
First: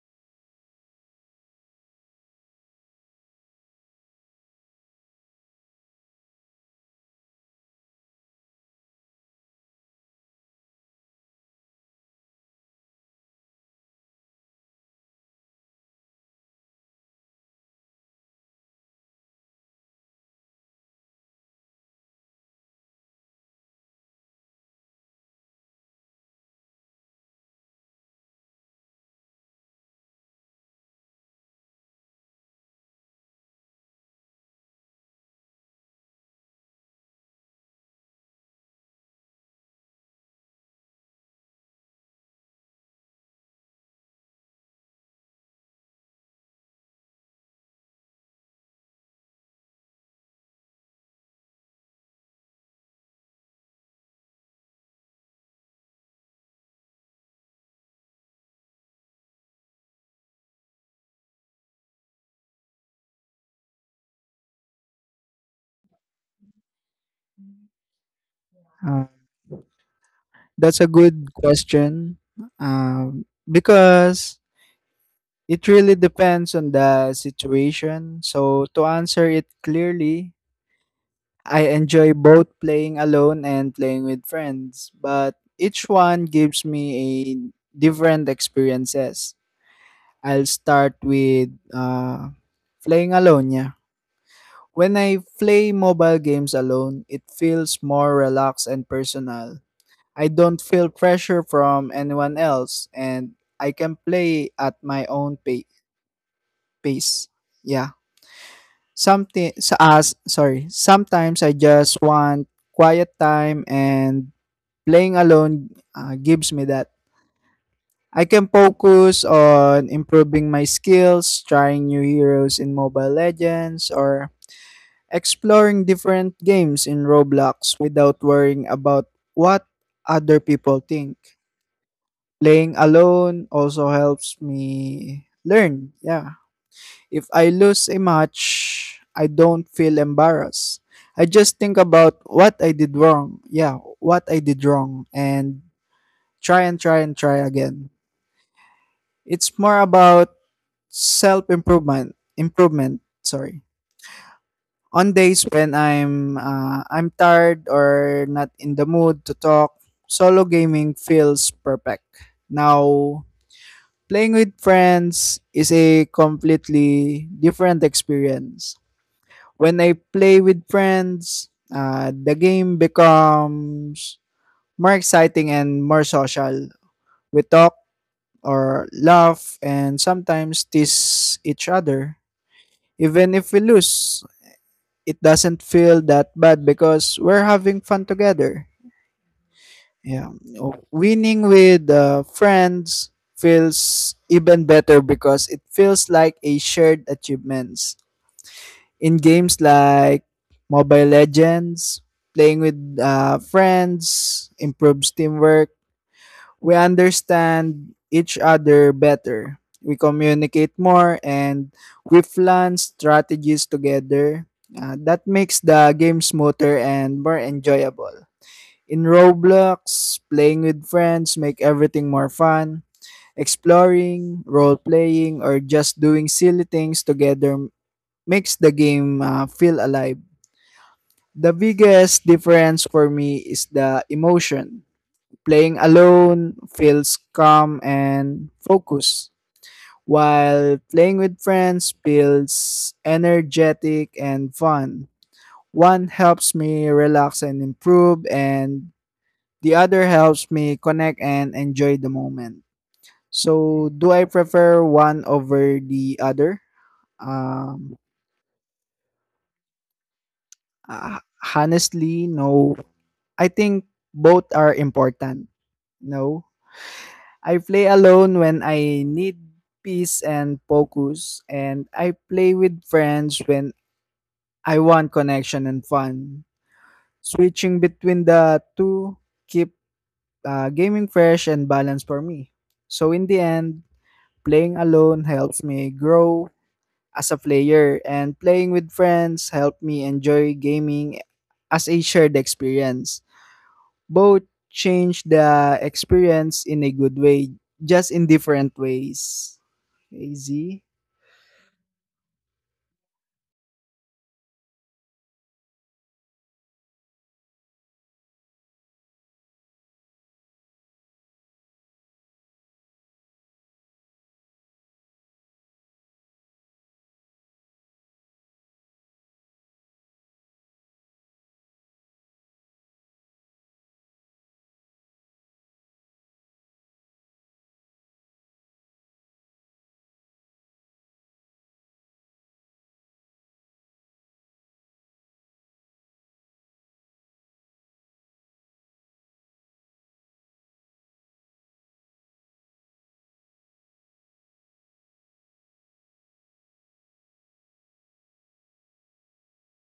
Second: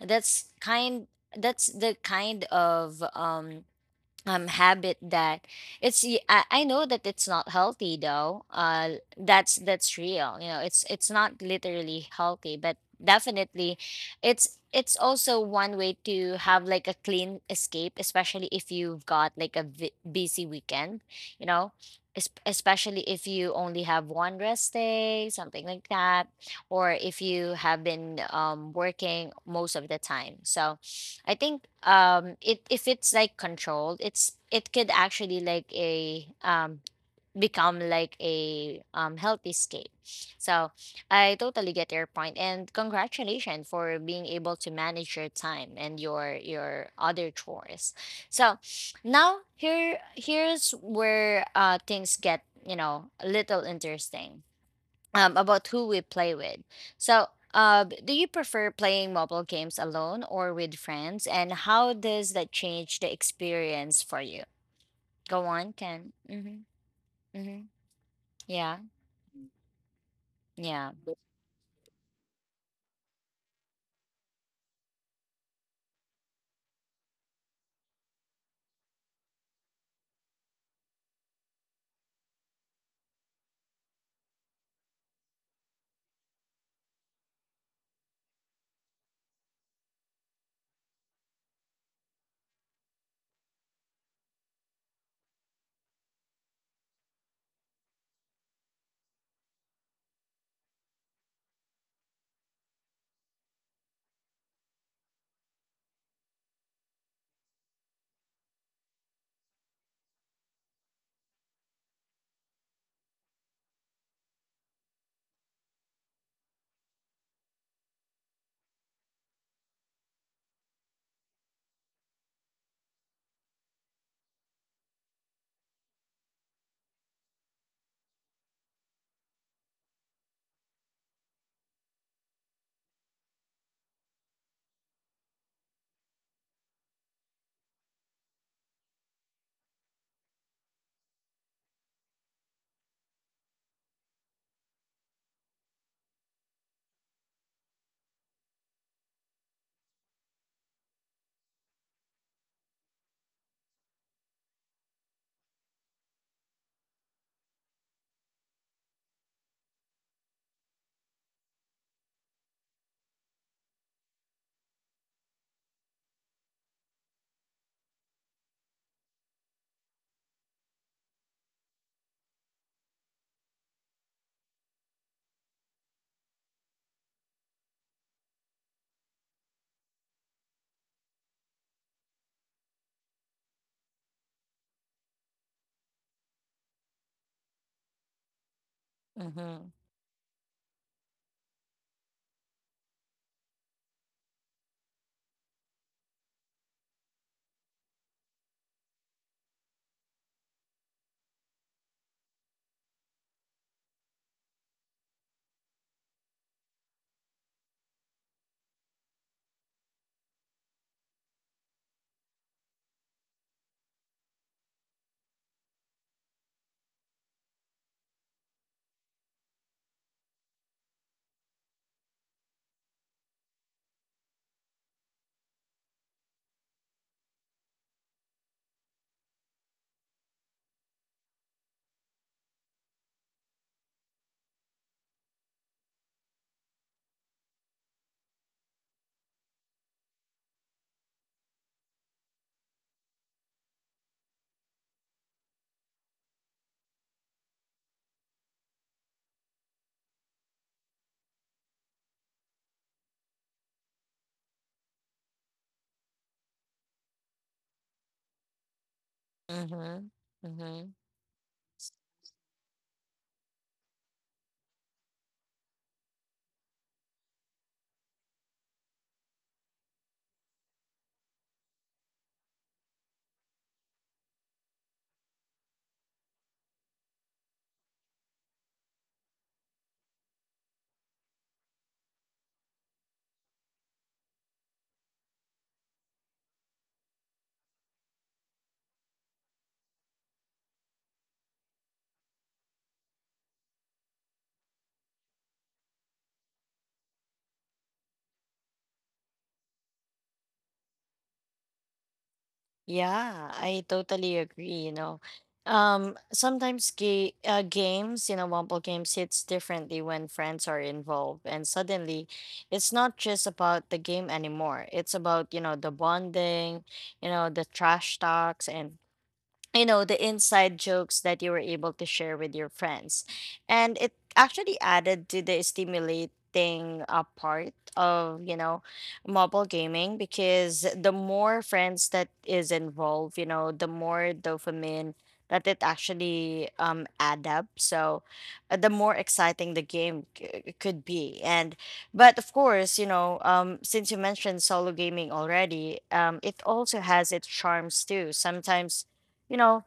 that's kind. That's the kind of habit that I know that it's not healthy though. That's real, you know. It's not literally healthy, but definitely it's also one way to have like a clean escape, especially if you've got like a busy weekend, you know. Especially if you only have one rest day, something like that, or if you have been working most of the time. So I think it if it's like controlled, it's it could actually like a become like a healthy escape. So I totally get your point, and congratulations for being able to manage your time and your other chores. So now, here's where things get, you know, a little interesting about who we play with. So, do you prefer playing mobile games alone or with friends? And how does that change the experience for you? Go on, Ken. Mm-hmm. Mm-hmm. Yeah. Uh, that's a Yeah. good question, because it really depends on the situation. So, to answer it clearly, I enjoy both playing alone and playing with friends, but each one gives me a different experiences. I'll start with playing alone, yeah. When I play mobile games alone, it feels more relaxed and personal. I don't feel pressure from anyone else, and I can play at my own pace. Yeah. something sa us sorry sometimes I just want quiet time, and playing alone gives me that. I can focus on improving my skills, trying new heroes in Mobile Legends, or exploring different games in Roblox without worrying about what other people think. Playing alone also helps me learn, yeah. If I lose a match, I don't feel embarrassed. I just think about what I did wrong. Yeah, what I did wrong, and try and try and try again. It's more about Improvement, sorry. On days when I'm tired or not in the mood to talk, solo gaming feels perfect. Now, playing with friends is a completely different experience. When I play with friends, the game becomes more exciting and more social. We talk or laugh and sometimes tease each other. Even if we lose, it doesn't feel that bad because we're having fun together. Mm-hmm. Yeah. Oh, winning with friends feels even better because it feels like a shared achievement. In games like Mobile Legends, playing with friends improves teamwork. We understand each other better. We communicate more, and we plan strategies together. That makes the game smoother and more enjoyable. In Roblox, playing with friends make everything more fun. Exploring, role playing, or just doing silly things together makes the game feel alive. The biggest difference for me is the emotion. Playing alone feels calm and focused, while playing with friends feels energetic and fun. One helps me relax and improve, and the other helps me connect and enjoy the moment. So, do I prefer one over the other? Um, Mm-hmm. Mm-hmm. uh, Honestly, no. I think both are important. No, I play alone when I need peace and focus, and I play with friends when I want connection and fun. Switching between the two keep gaming fresh and balanced for me. So in the end, playing alone helps me grow as a player, and playing with friends help me enjoy gaming as a shared experience. Both change the experience in a good way, just in different ways. Easy. Yeah, I totally agree. You know, sometimes games, you know, Wumble games hits differently when friends are involved, and suddenly, it's not just about the game anymore. It's about, the bonding, the trash talks, and the inside jokes that you were able to share with your friends. And it actually added to the stimulating part of, mobile gaming, because the more friends that is involved, the more dopamine that it actually add up. So the more exciting the game could be. And but of course, since you mentioned solo gaming already, it also has its charms too sometimes. you know,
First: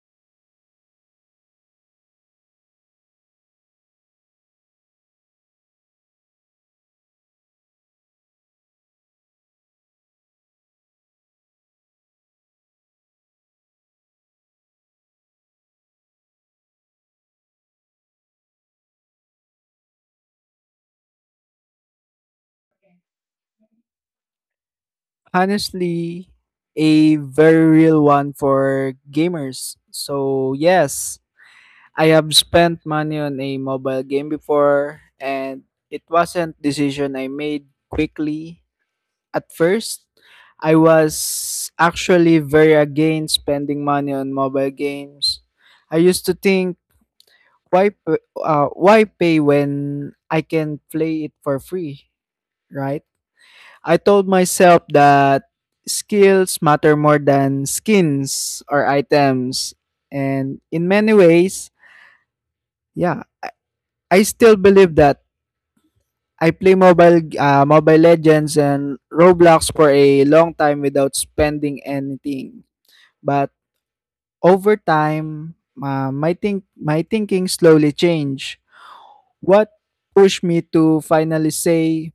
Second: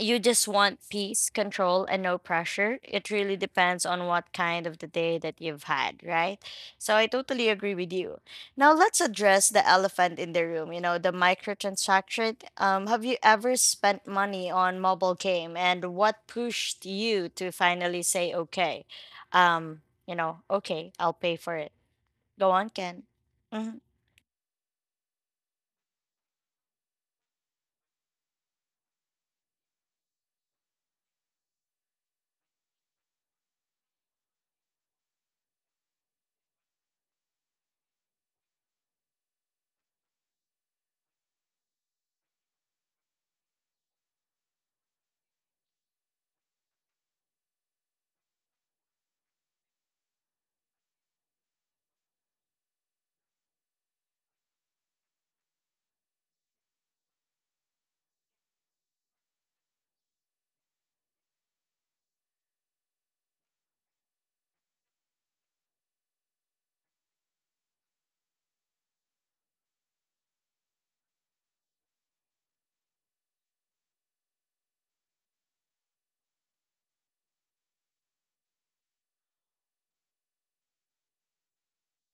you just want peace, control, and no pressure. It really depends on what kind of the day that you've had, right? So I totally agree with you. Now let's address the elephant in the room, the microtransaction. Have you ever spent money on mobile game, and what pushed you to finally say, okay, okay, I'll pay for it? Go on, Ken. Hmm. Honestly, a very real one for gamers. So yes, I have spent money on a mobile game before, and it wasn't decision I made quickly. At first, I was actually very against spending money on mobile games. I used to think, why pay when I can play it for free, right? I told myself that skills matter more than skins or items. And in many ways, yeah, I, I still believe that. I play Mobile Legends and Roblox for a long time without spending anything. But over time, my thinking slowly changed. What pushed me to finally say,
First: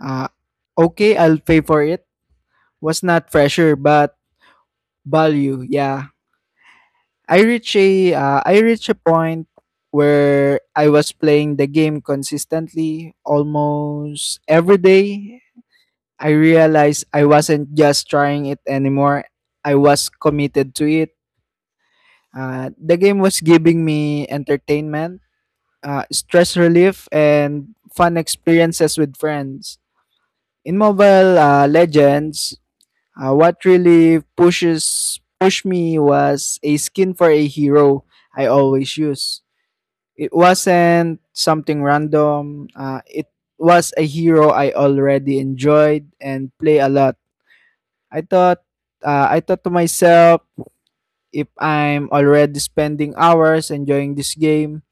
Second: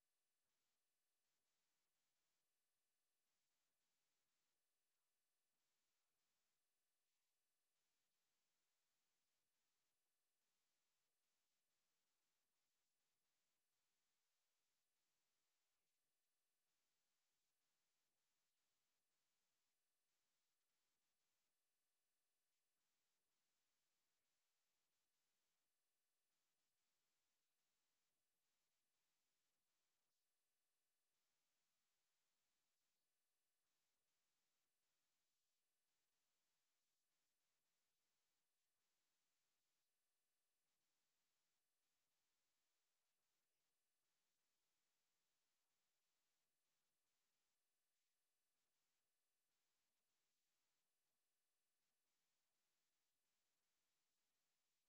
uh, "Okay, I'll pay for it," was not pressure, but value. Yeah, I reached a point where I was playing the game consistently, almost every day. I realized I wasn't just trying it anymore. I was committed to it. The game was giving me entertainment, stress relief, and fun experiences with friends. In Mobile Legends, what really pushes pushed me was a skin for a hero I always use. It wasn't something random. It was a hero I already enjoyed and play a lot. I thought I thought to myself, if I'm already spending hours enjoying this game,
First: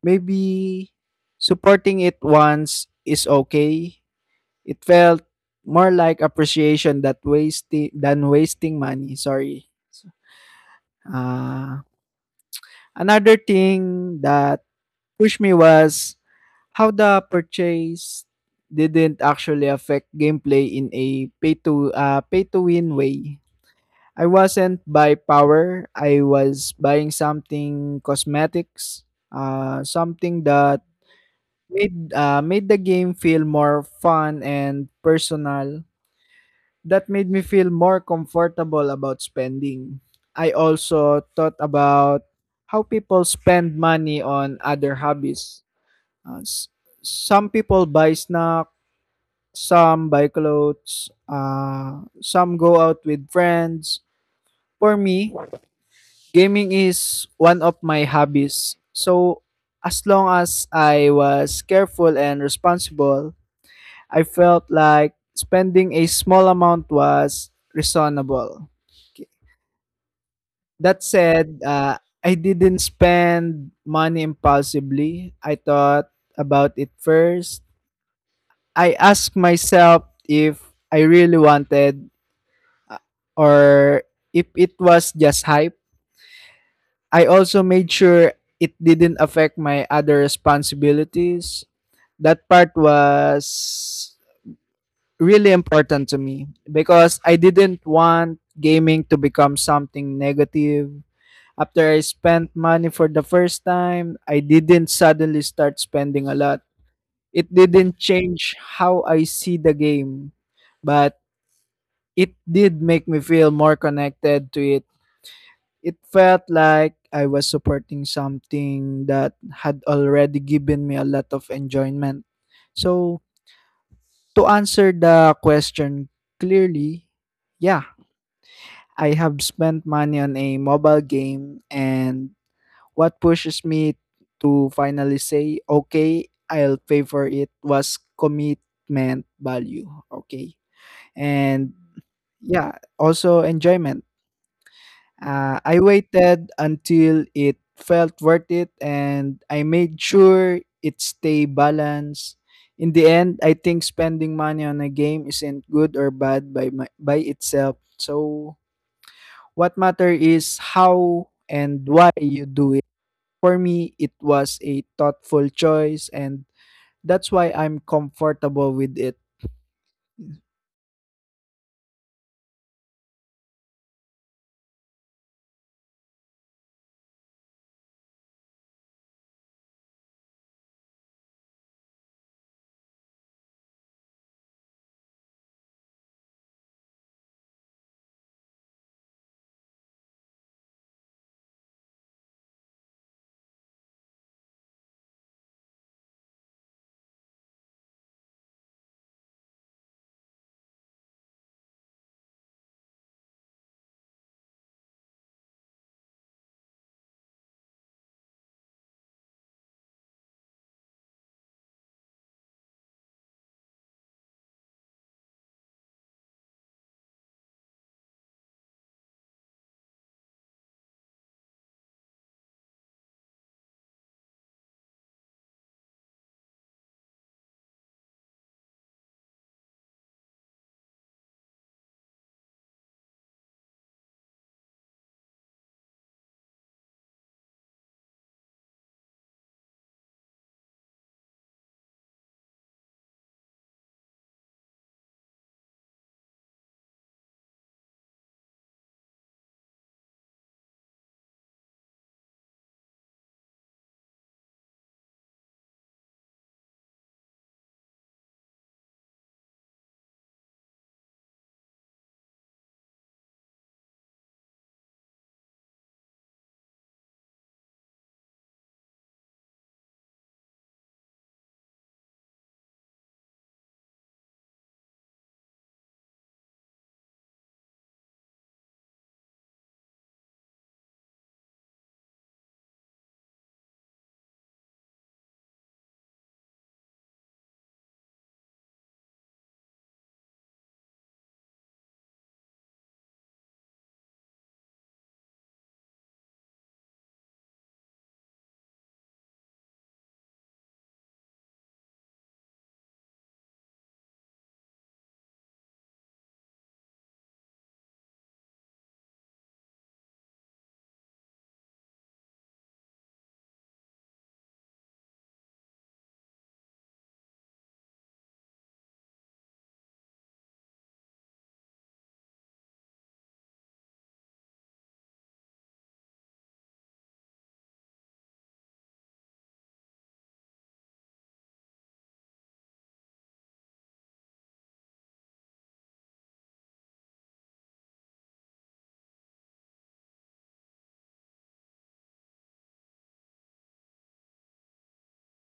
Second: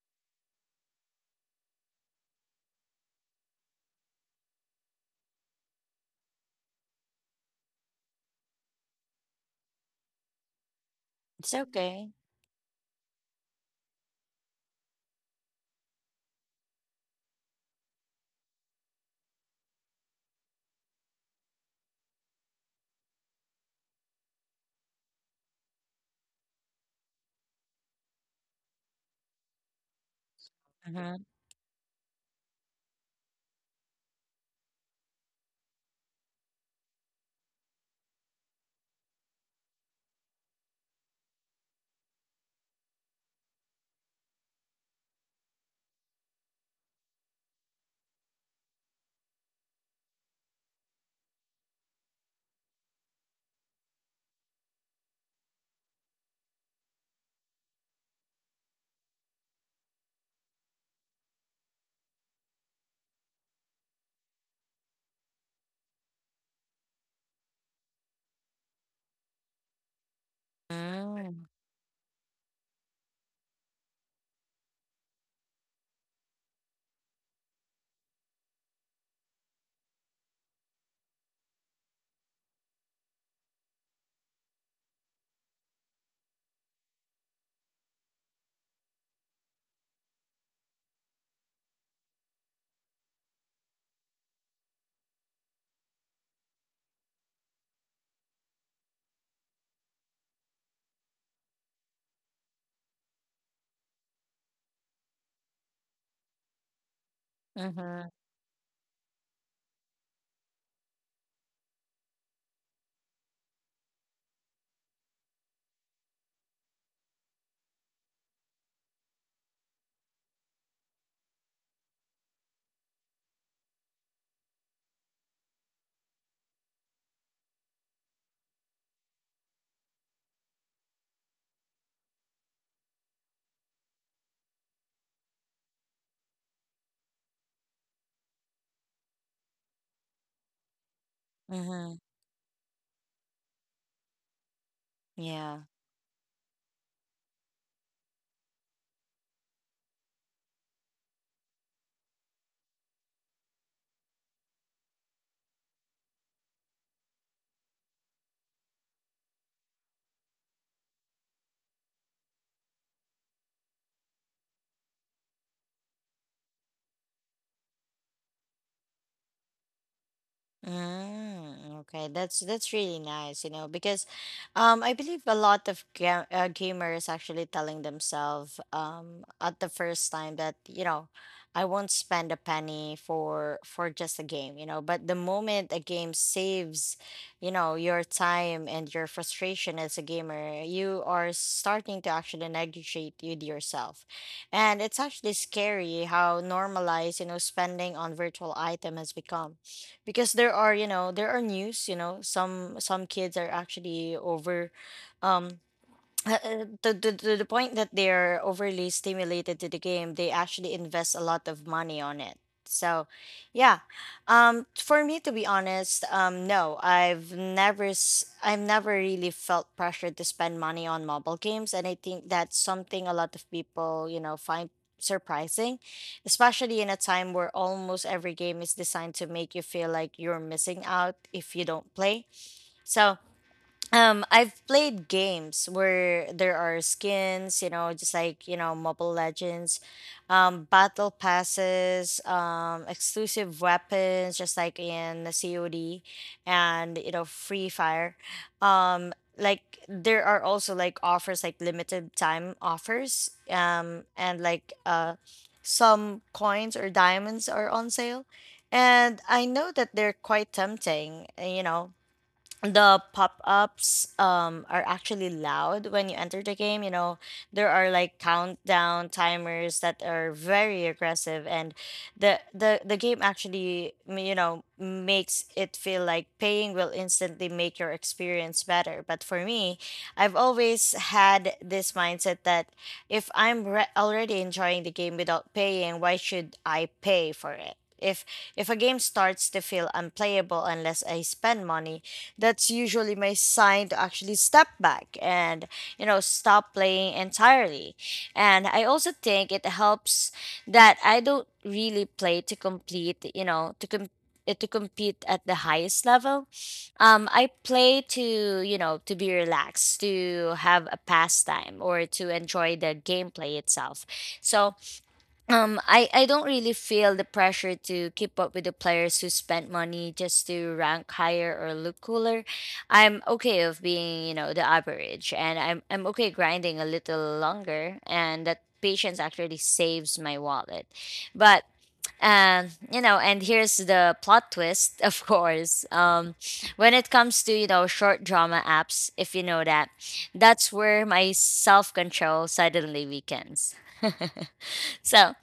maybe supporting it once is okay. It felt more like appreciation that wasting than wasting money. Sorry. It's Uh, okay. another thing that pushed me was how the purchase didn't actually affect gameplay in a pay to win way. I wasn't buy power. I was buying something cosmetics, something that Mm-hmm. made, made the game feel more fun and personal. That made me feel more comfortable about spending. I also thought about how people spend money on other hobbies. Uh, s- some people buy snacks, some buy clothes, some go out with friends. For me, gaming is one of my hobbies. So, as long as I was careful and responsible, I felt like spending a small amount was reasonable. That Mm-hmm. said, I didn't spend money impulsively. I thought about it first. I asked myself if I really wanted, uh, or if it was just hype. I also made sure it didn't affect my other responsibilities. That part was really important to me because I didn't want gaming to become something negative. After I spent money for the first time, I didn't suddenly start spending a lot. It didn't change how I see the game, but it did make me feel more connected to it. It felt like I was supporting something that had already given me a lot of enjoyment. So, to answer the question clearly, yeah, I have spent money on a mobile game, and what pushes me to finally say, okay, I'll pay for it was commitment value. Okay. And Mm-hmm. yeah, also enjoyment. Yeah. I waited until it felt worth it, and I made sure it stay balanced. In the end, I think spending money on a game isn't good or bad by my, by itself. So what matter is how and why you do it. For me, it was a thoughtful choice, and that's why I'm comfortable with it. Mm, okay, that's really nice, you know, because I believe a lot of ga gamers actually telling themselves at the first time that, you know, I won't spend a penny for just a game, you know. But the moment a game saves, you know, your time and your frustration as a gamer, you are starting to actually negotiate with yourself. And it's actually scary how normalized, you know, spending on virtual item has become, because there are, there are news, you know, some kids are actually over, um to the point that they're overly stimulated to the game, they actually invest a lot of money on it. So, yeah, for me, to be honest, no, I've never, I've never really felt pressured to spend money on mobile games, and I think that's something a lot of people, you know, find surprising, especially in a time where almost every game is designed to make you feel like you're missing out if you don't play. So, I've played games where there are skins, you know, just like, you know, Mobile Legends, battle passes, exclusive weapons, just like in the COD and, you know, Free Fire. Um, like, there are also like offers, like limited time offers, and like some coins or diamonds are on sale. And I know that they're quite tempting, you know, the pop-ups are actually loud when you enter the game. You know, there are like countdown timers that are very aggressive, and the game actually, you know, makes it feel like paying will instantly make your experience better. But for me, I've always had this mindset that if I'm already enjoying the game without paying, why should I pay for it? If a game starts to feel unplayable unless I spend money, that's usually my sign to actually step back and, you know, stop playing entirely. And I also think it helps that I don't really play to complete, you know, to compete at the highest level. I play to, you know, to be relaxed, to have a pastime, or to enjoy the gameplay itself. So I, don't really feel the pressure to keep up with the players who spend money just to rank higher or look cooler. I'm okay of being, you know, the average, and I'm okay grinding a little longer, and that patience actually saves my wallet. But you know, and here's the plot twist, of course. When it comes to, you know, short drama apps, if you know that, that's where my self-control suddenly weakens. So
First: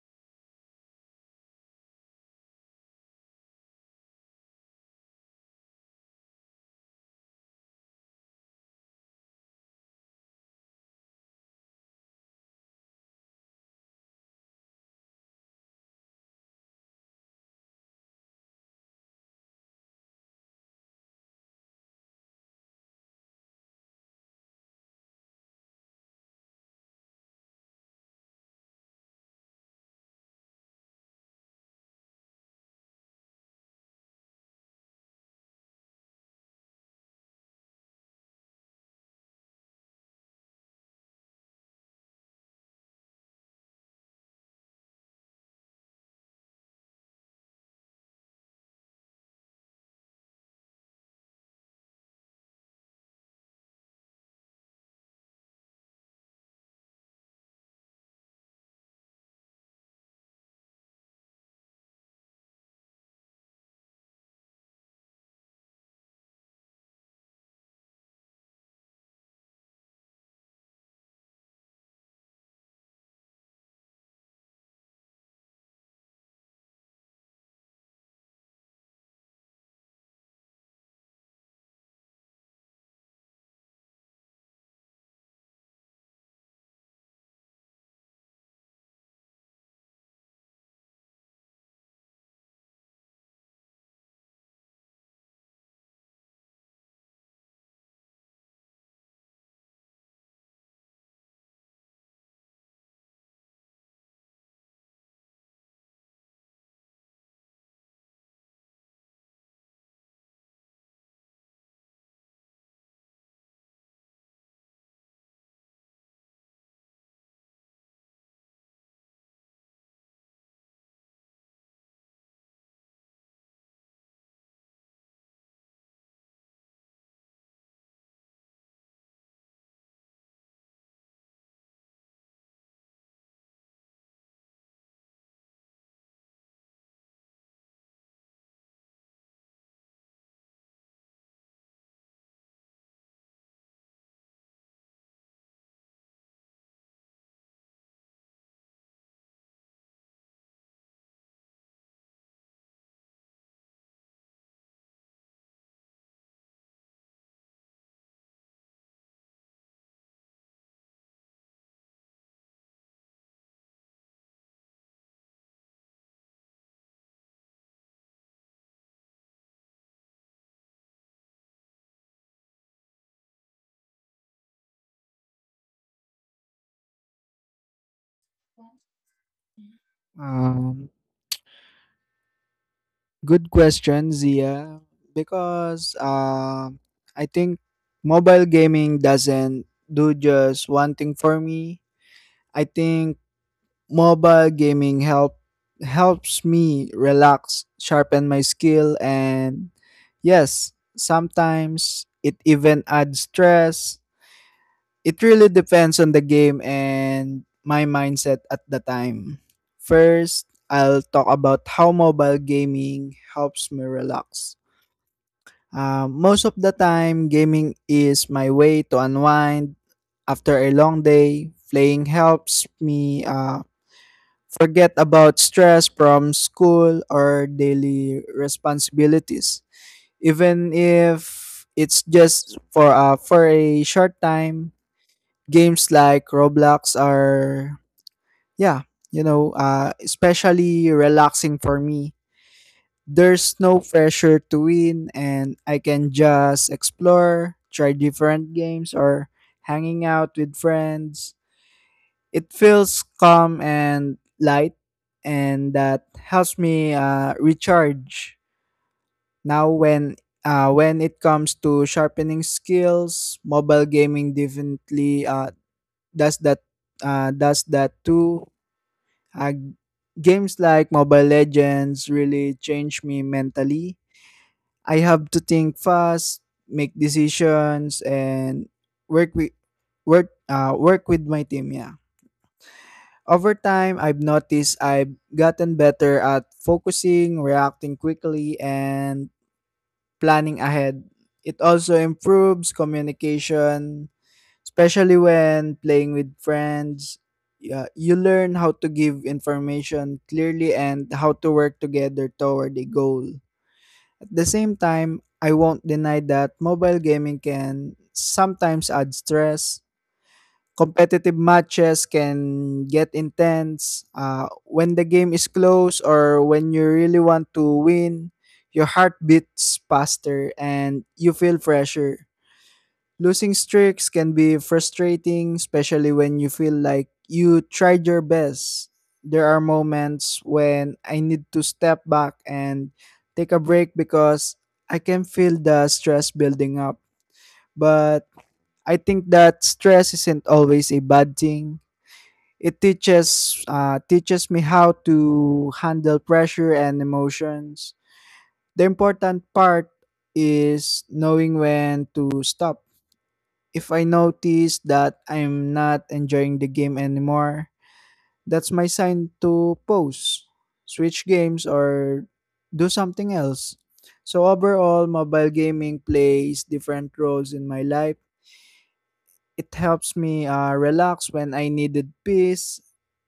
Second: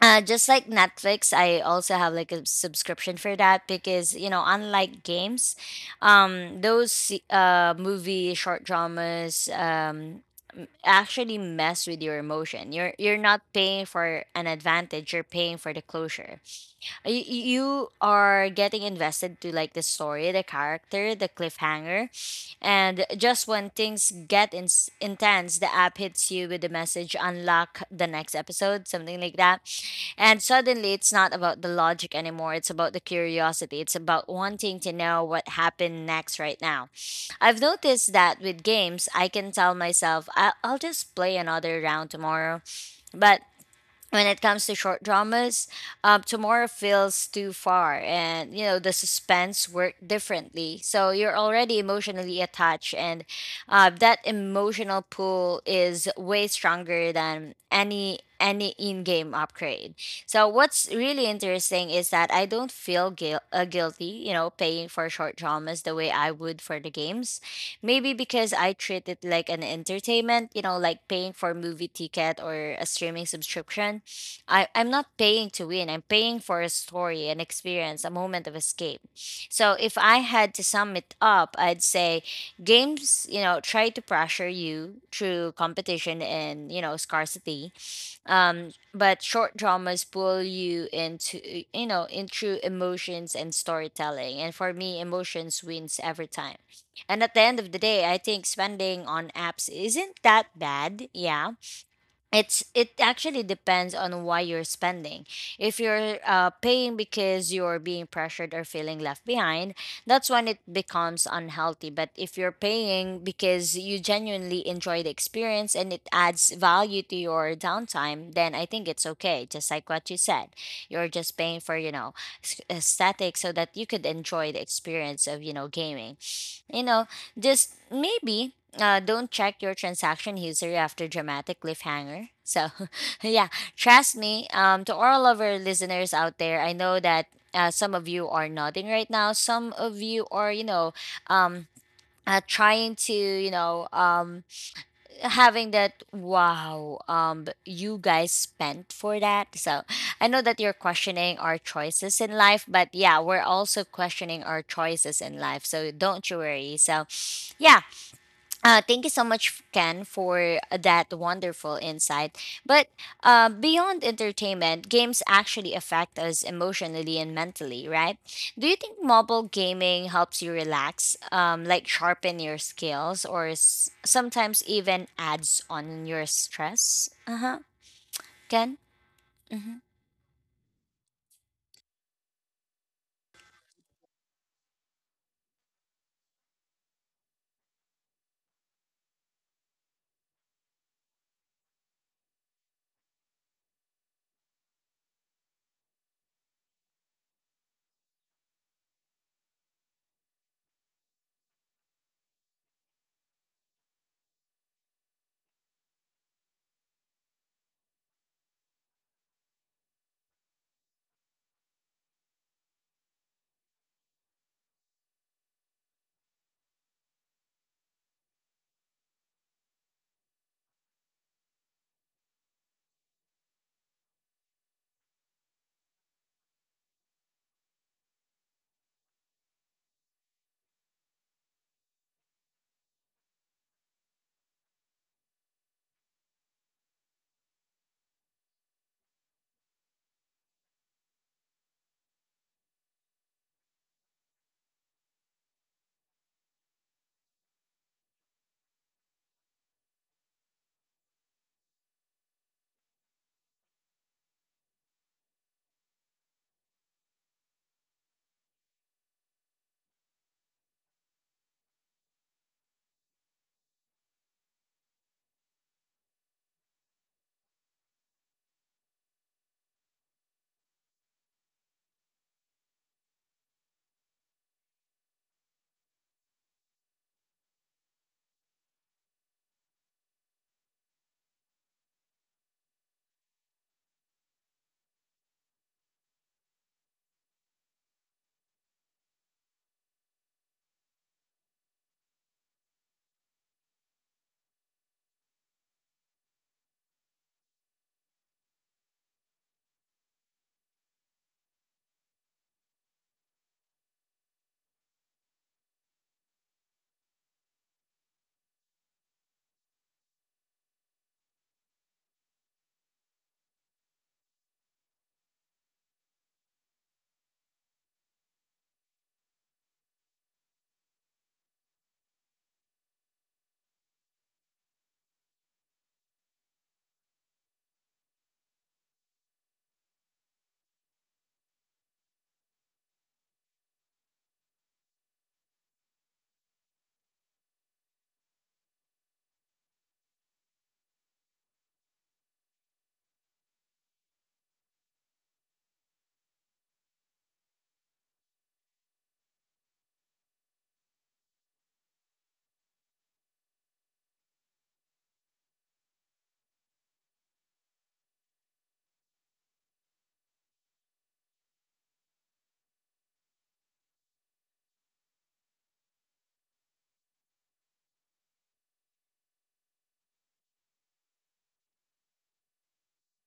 just like Netflix, I also have like a subscription for that, because you know, unlike games, those movie short dramas actually mess with your emotion. You're not paying for an advantage, you're paying for the closure. You are getting invested to like the story, the character, the cliffhanger, and just when things get intense, the app hits you with the message, unlock the next episode, something like that. And suddenly, it's not about the logic anymore. It's about the curiosity. It's about wanting to know what happened next right now. I've noticed that with games, I can tell myself, I'll just play another round tomorrow. But when it comes to short dramas, tomorrow feels too far, and you know, the suspense work differently. So you're already emotionally attached, and that emotional pull is way stronger than any in-game upgrade. So what's really interesting is that I don't feel guilty, you know, paying for short dramas the way I would for the games. Maybe because I treat it like an entertainment, you know, like paying for movie ticket or a streaming subscription. I'm not paying to win. I'm paying for a story, an experience, a moment of escape. So if I had to sum it up, I'd say games, you know, try to pressure you through competition and, you know, scarcity. But short dramas pull you into, you know, into emotions and storytelling. And for me, emotions wins every time. And at the end of the day, I think spending on apps isn't that bad. Yeah, it actually depends on why you're spending. If you're paying because you're being pressured or feeling left behind, that's when it becomes unhealthy. But if you're paying because you genuinely enjoy the experience and it adds value to your downtime, then I think it's okay. Just like what you said, you're just paying for, you know, aesthetic, so that you could enjoy the experience of, you know, gaming. you know, just maybe don't check your transaction history after dramatic cliffhanger. So, yeah, trust me. To all of our listeners out there, I know that some of you are nodding right now. Some of you are, you know, um, trying to, having that wow, you guys spent for that. So, I know that you're questioning our choices in life, but yeah, we're also questioning our choices in life. So, don't you worry. So, yeah. Thank you so much, Ken, for that wonderful insight. But beyond entertainment, games actually affect us emotionally and mentally, right? Do you think mobile gaming helps you relax, like sharpen your skills, or sometimes even adds on your stress? Uh huh. Ken? Mm-hmm. Um, Good question, Zia. Because I think mobile gaming doesn't do just one thing for me. I think MOBA gaming helps me relax, sharpen my skill, and yes, sometimes it even adds stress. It really depends on the game and my mindset at the time. First, I'll talk about how mobile gaming helps me relax. Most of the time, gaming is my way to unwind after a long day. Playing helps me forget about stress from school or daily responsibilities. Even if it's just for a short time, games like Roblox are, yeah, you know, especially relaxing for me. There's no pressure to win, and I can just explore, try different games, or hanging out with friends. It feels calm and light, and that helps me recharge. Now, when it comes to sharpening skills, mobile gaming definitely does that does that too. Uh, games like Mobile Legends really change me mentally. I have to think fast, make decisions, and work with work with my team. Yeah. Over time, I've noticed I've gotten better at focusing, reacting quickly, and planning ahead. It also improves communication, especially when playing with friends. Yeah, you learn how to give information clearly and how to work together toward a goal. At the same time, I won't deny that mobile gaming can sometimes add stress. Competitive matches can get intense. When the game is close or when you really want to win, your heart beats faster and you feel pressure. Losing streaks can be frustrating, especially when you feel like you tried your best. There are moments when I need to step back and take a break because I can feel the stress building up. But I think that stress isn't always a bad thing. It teaches me how to handle pressure and emotions. The important part is knowing when to stop. If I notice that I'm not enjoying the game anymore, that's my sign to pause, switch games, or do something else. So overall, mobile gaming plays different roles in my life, it helps me relax when I needed peace.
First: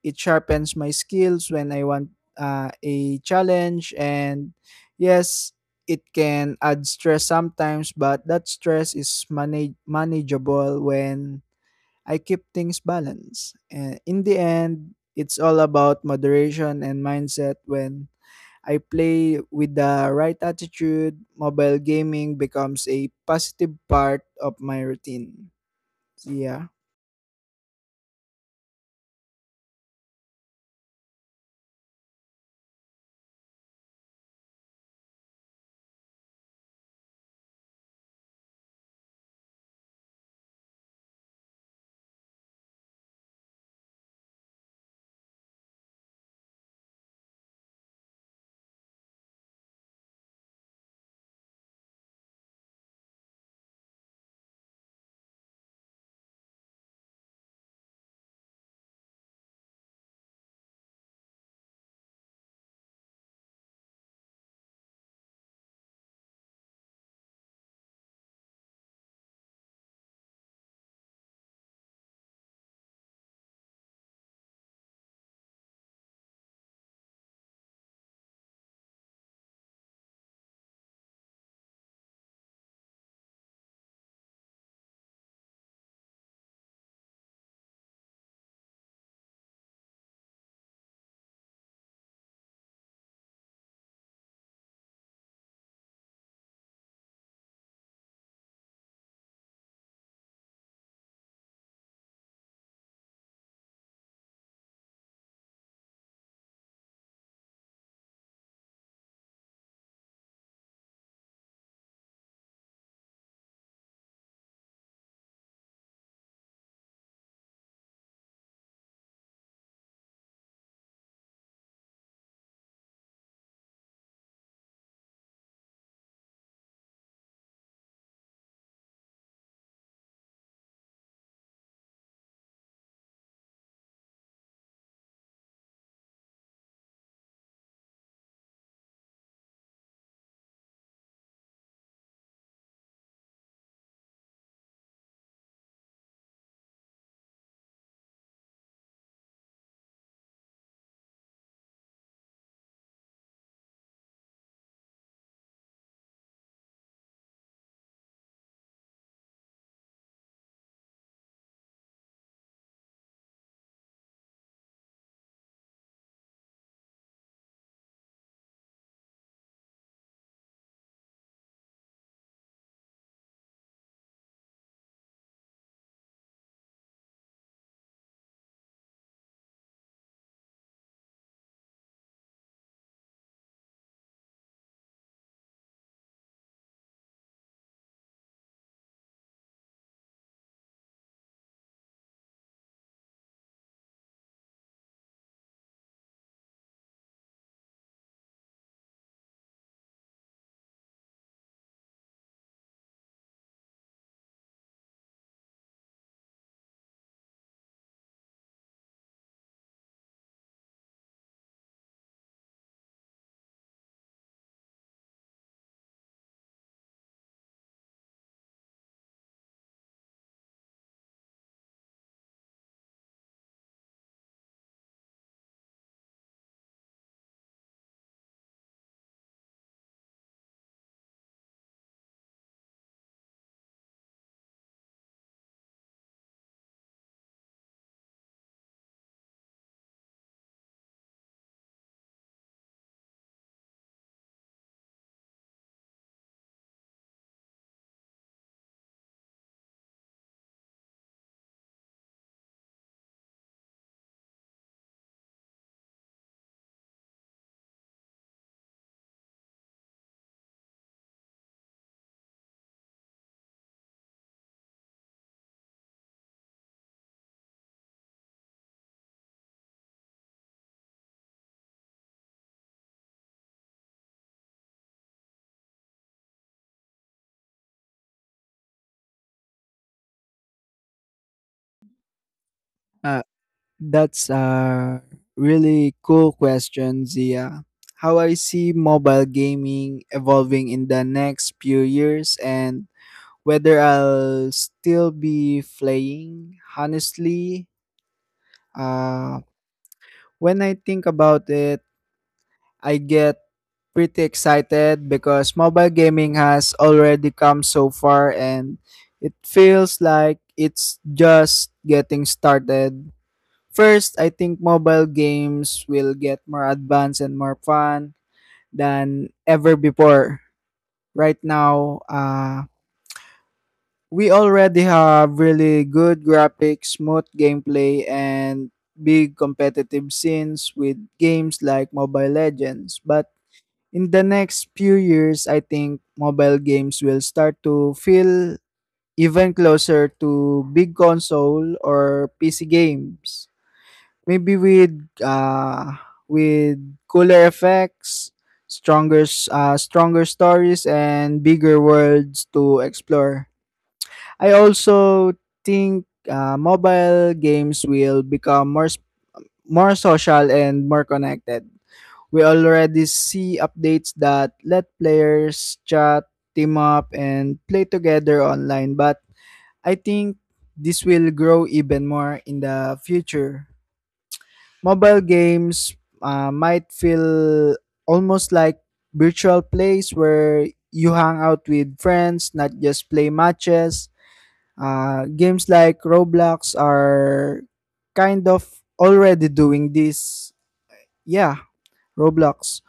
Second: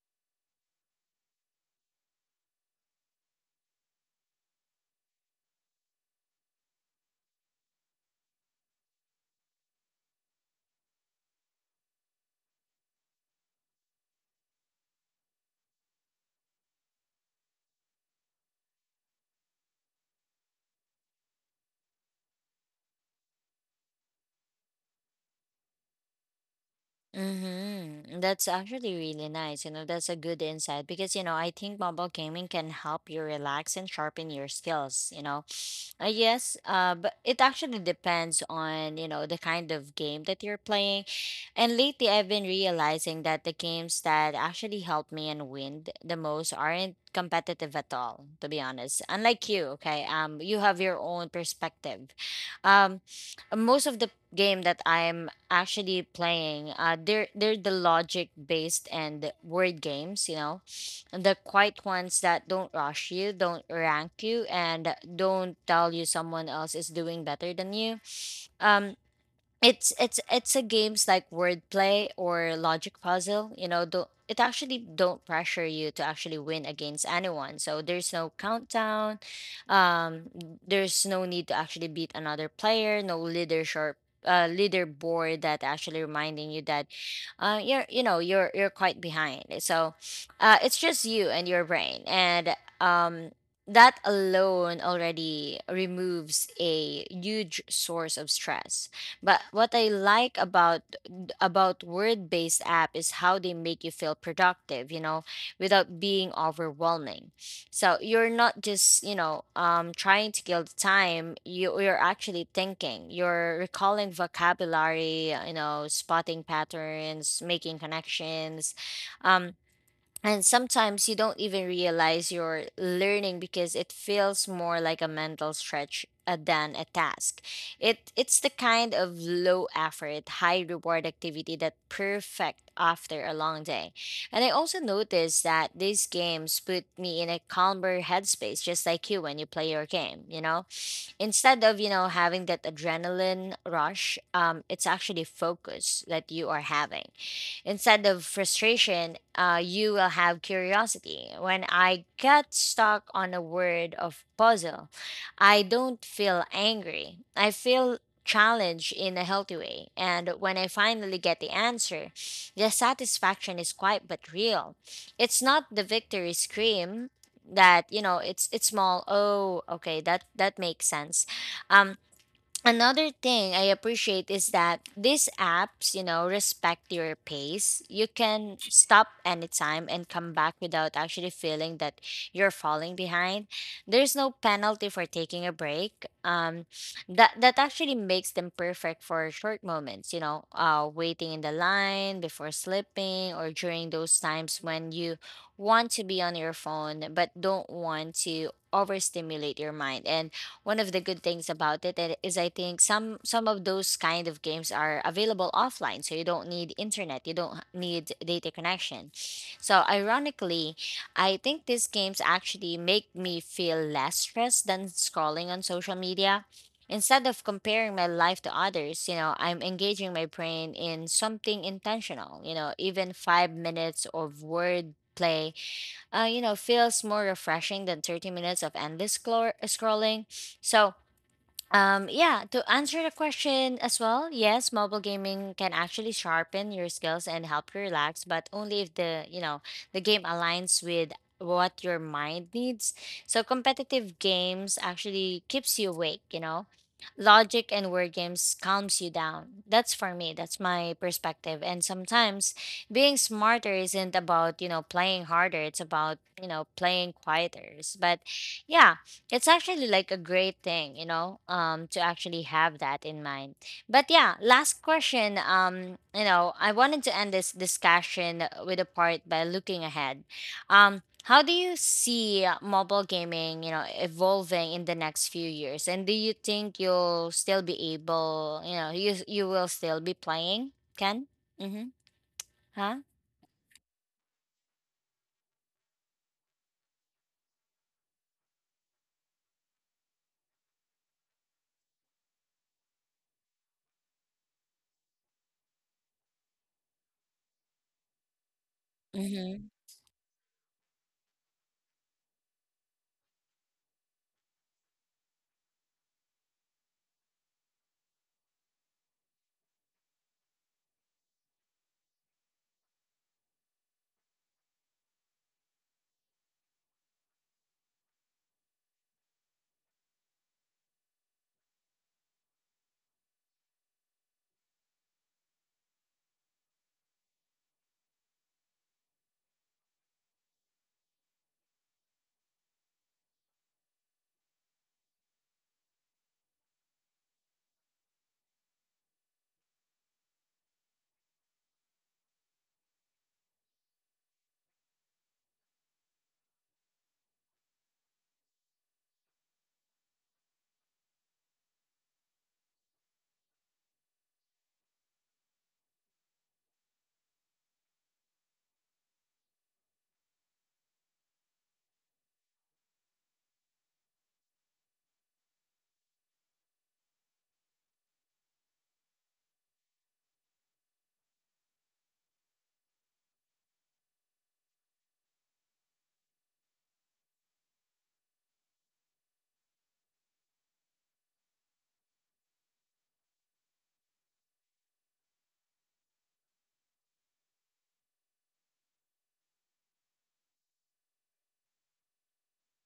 It sharpens my skills when I want a challenge. And yes, it can add stress sometimes, but that stress is manageable when I keep things balanced. And in the end, it's all about moderation and mindset. When I play with the right attitude, mobile gaming becomes a positive part of my routine. Yeah. Mm-hmm. That's actually really nice. You know, that's a good insight because, you know, I think mobile gaming can help you relax and sharpen your skills, you know. Yes, but it actually depends on, you know, the kind of game that you're playing. And lately, I've been realizing that the games that actually help me and win the most aren't competitive at all, to be honest. Unlike you, okay? You have your own perspective. Um, Most of the game that I'm actually playing, they're the logic based and word games, you know, the quiet ones that don't rush you, don't rank you, and don't tell you someone else is doing better than you. Um, it's a games like wordplay or logic puzzle, you know, do it actually don't pressure you to actually win against anyone. So there's no countdown, um there's no need to actually beat another player, no leadership leaderboard that actually reminding you that you're, you're quite behind. So it's just you and your brain, and um that alone already removes a huge source of stress. But what I like about word-based app is how they make you feel productive, you know, without being overwhelming. So you're not just, you know, trying to kill the time. You're actually thinking. You're recalling vocabulary, you know, spotting patterns, making connections. Um and sometimes you don't even realize you're learning, because it feels more like a mental stretch than a task. It's the kind of low effort, high reward activity that perfect after a long day. And I also noticed that these games put me in a calmer headspace, just like you when you play your game. You know, instead of, having that adrenaline rush, it's actually focus that you are having. Instead of frustration, you will have curiosity. When I get stuck on a word of puzzle, I don't feel angry. I feel challenged in a healthy way. And when I finally get the answer, the satisfaction is quite but real. It's not the victory scream. That You know, it's small, oh okay, that makes sense. um Another thing I appreciate is that these apps, you know, respect your pace. You can stop anytime and come back without actually feeling that you're falling behind. There's no penalty for taking a break. That actually makes them perfect for short moments. You know, waiting in the line, before sleeping, or during those times when you want to be on your phone but don't want to overstimulate your mind. And one of the good things about it is, I think some of those kind of games are available offline, so you don't need internet, you don't need data connection. So ironically, I think these games actually make me feel less stressed than scrolling on social media. Instead of comparing my life to others, you know, I'm engaging my brain in something intentional. You know, even 5 minutes of word play, you know, feels more refreshing than 30 minutes of endless scrolling. So, yeah, to answer the question as well, yes, mobile gaming can actually sharpen your skills and help you relax, but only if the, you know, the game aligns with what your mind needs. So competitive games actually keeps you awake, you know. Logic and word games calms you down. That's for me, that's my perspective. And sometimes being smarter isn't about, you know, playing harder, it's about, you know, playing quieter. But yeah, it's actually like a great thing, you know, to actually have that in mind. But yeah, last question. You know, I wanted to end this discussion with a part by looking ahead. How do you see mobile gaming, you know, evolving in the next few years? And do you think you'll still be able, you know, you will still be playing? Ken? Mm-hmm. Huh? Uh, that's a really cool question, Zia. How I see mobile gaming evolving in the next few years and whether I'll still be playing. Honestly, uh, Mm-hmm. when I think about it, I get pretty excited because mobile gaming has already come so far and it feels like it's just getting started. First, I think mobile games will get more advanced and more fun than ever before. Right now, we already have really good graphics, smooth gameplay, and big competitive scenes with games like Mobile Legends. But in the next few years, I think mobile games will start to feel even closer to big console or PC games. Maybe with with cooler effects, stronger stories and bigger worlds to explore. I also think mobile games will become more social and more connected. We already see updates that let players chat, team up, and play together online, but I think this will grow even more in the future. Mobile games might feel almost like virtual place where you hang out with friends, not just play matches. Games like Roblox are kind of already doing this. Yeah, Roblox.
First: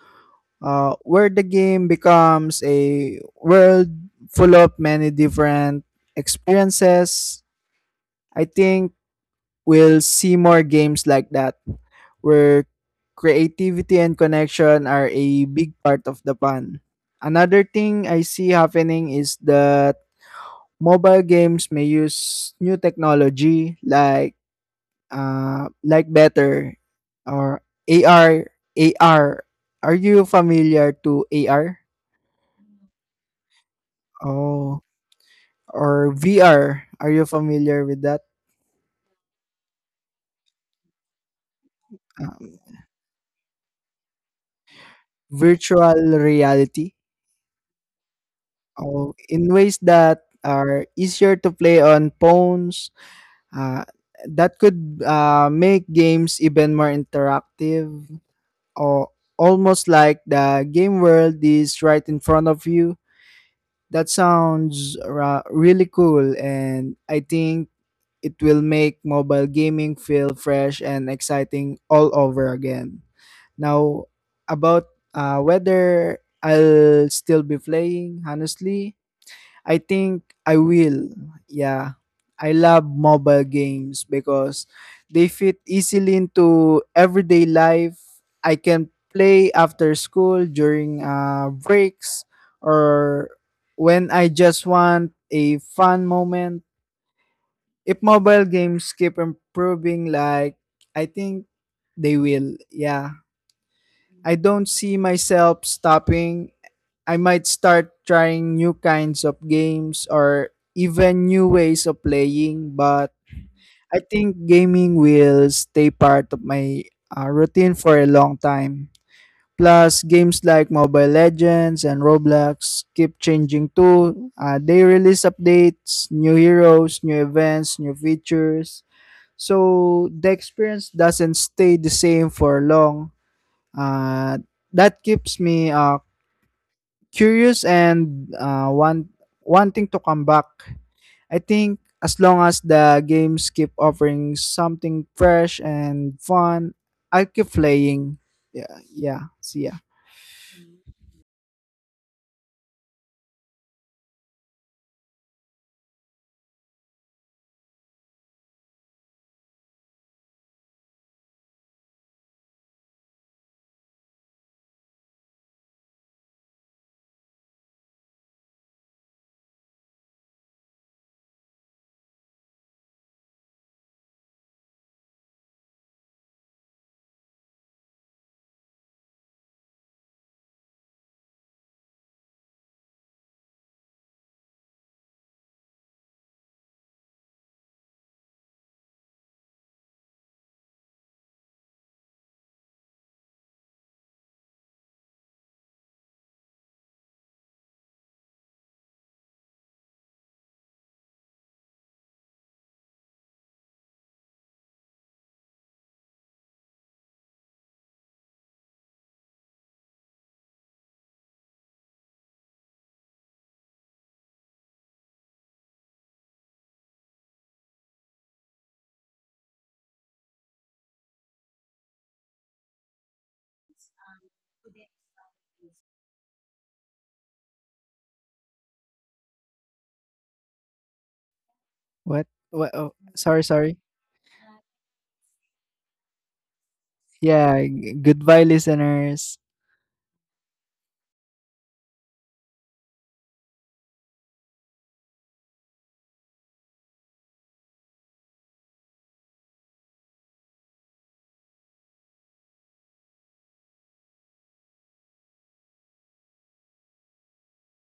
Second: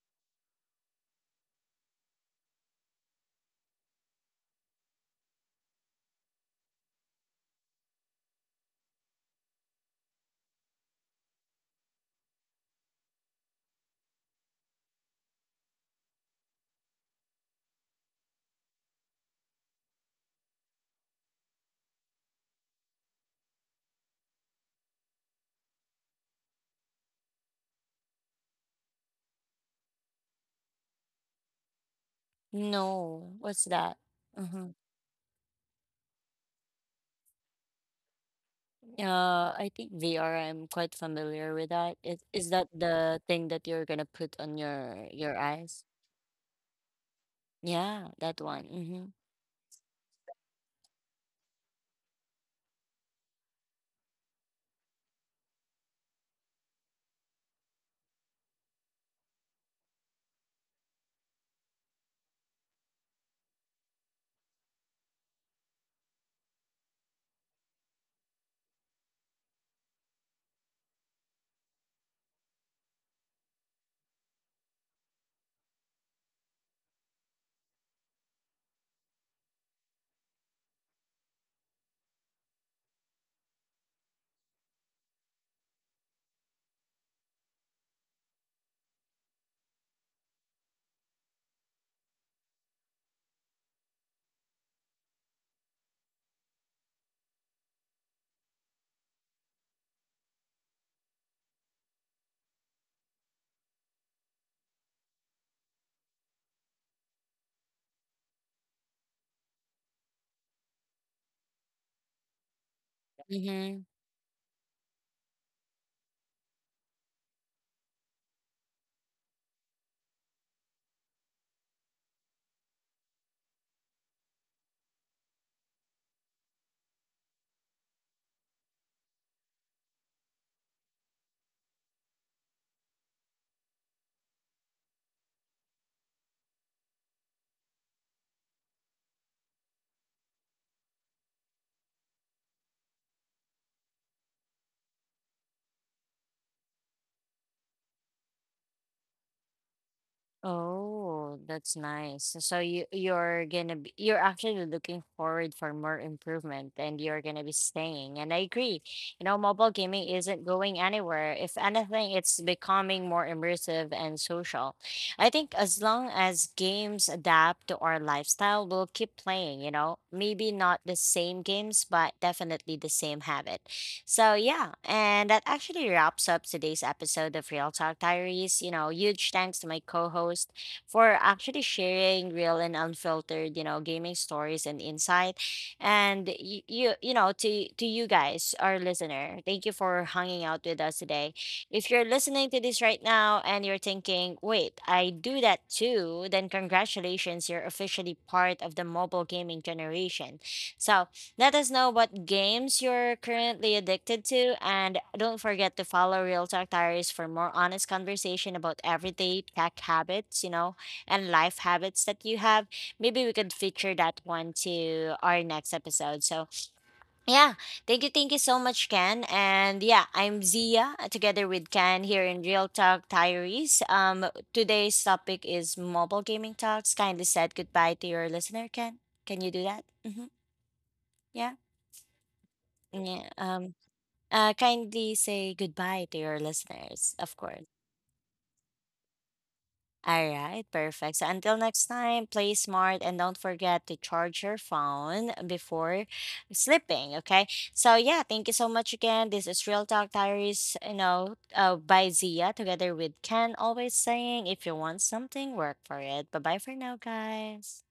Where the game becomes a world full of many different experiences. I think we'll see more games like that, where creativity and connection are a big part of the fun. Another thing I see happening is that mobile games may use new technology like uh, like better or AR AR. Are you familiar to AR? No. What's that? Mm-hmm. Oh, or VR? Are you familiar with that? I think VR, I'm quite familiar with that. Is Um, that the thing that you're gonna put on your eyes? virtual reality. Yeah, that one. Mm-hmm. Oh, in ways that are easier to play on phones, uh, that could make games even more interactive or almost like the game world is right in front of you. That sounds really cool, and I think it will make mobile gaming feel fresh and exciting all over again. Now, about whether I'll still be playing, honestly, I think I will. Yeah. I love mobile games because they fit easily into everyday life. I can play after school during breaks or when I just want a fun moment. If mobile games keep improving, like I think they will. Yeah. I don't see myself stopping. I might start trying new kinds of games or even new ways of playing, but Mm-hmm. I think gaming will stay part of my routine for a long time. Plus, games like Mobile Legends and Roblox keep changing too. They release updates, new heroes, new events, new features. So the experience doesn't stay the same for long. Uh, that keeps me curious and, wanting to come back. I think as long as the games keep offering something fresh and fun, I'll keep playing. Yeah, yeah. See ya. Oh, that's nice. So you're gonna be, you're actually looking forward for more improvement, and you're gonna be staying. And I agree. You know, mobile gaming isn't going anywhere. If anything, it's becoming more immersive and social. I think as long as games adapt to our lifestyle, we'll keep playing, you know. Maybe not the same games, but definitely the same habit. So yeah, and that actually wraps up today's episode of Real Talk Diaries. You know, huge thanks to my co-host for actually sharing real and unfiltered, you know, gaming stories and insight. And you, you know, to you guys, our listener, thank you for hanging out with us today. If you're listening to this right now and you're thinking, wait, I do that too, then congratulations, you're officially part of the mobile gaming generation. So let us know what games you're currently addicted to, and don't forget to follow Real Talk Diaries for more honest conversation about everyday tech habits, you know, and life habits that you have. Maybe we could feature that one to our next episode. So, yeah, thank you so much, Ken. And yeah, I'm Zia together with Ken here in Real Talk Diaries. Today's topic is mobile gaming talks. Kindly said goodbye to your listener, Ken. Can you do that? Mm-hmm. Yeah. What? What? Oh, Yeah. sorry, sorry. Kindly say goodbye to your listeners, of Yeah, course. Goodbye listeners. All right, perfect. So until next time, play smart, and don't forget to charge your phone before sleeping. Okay. So yeah, thank you so much again. This is Real Talk Diaries, you know, by Zia together with Ken. Always saying, if you want something, work for it. Bye bye for now, guys.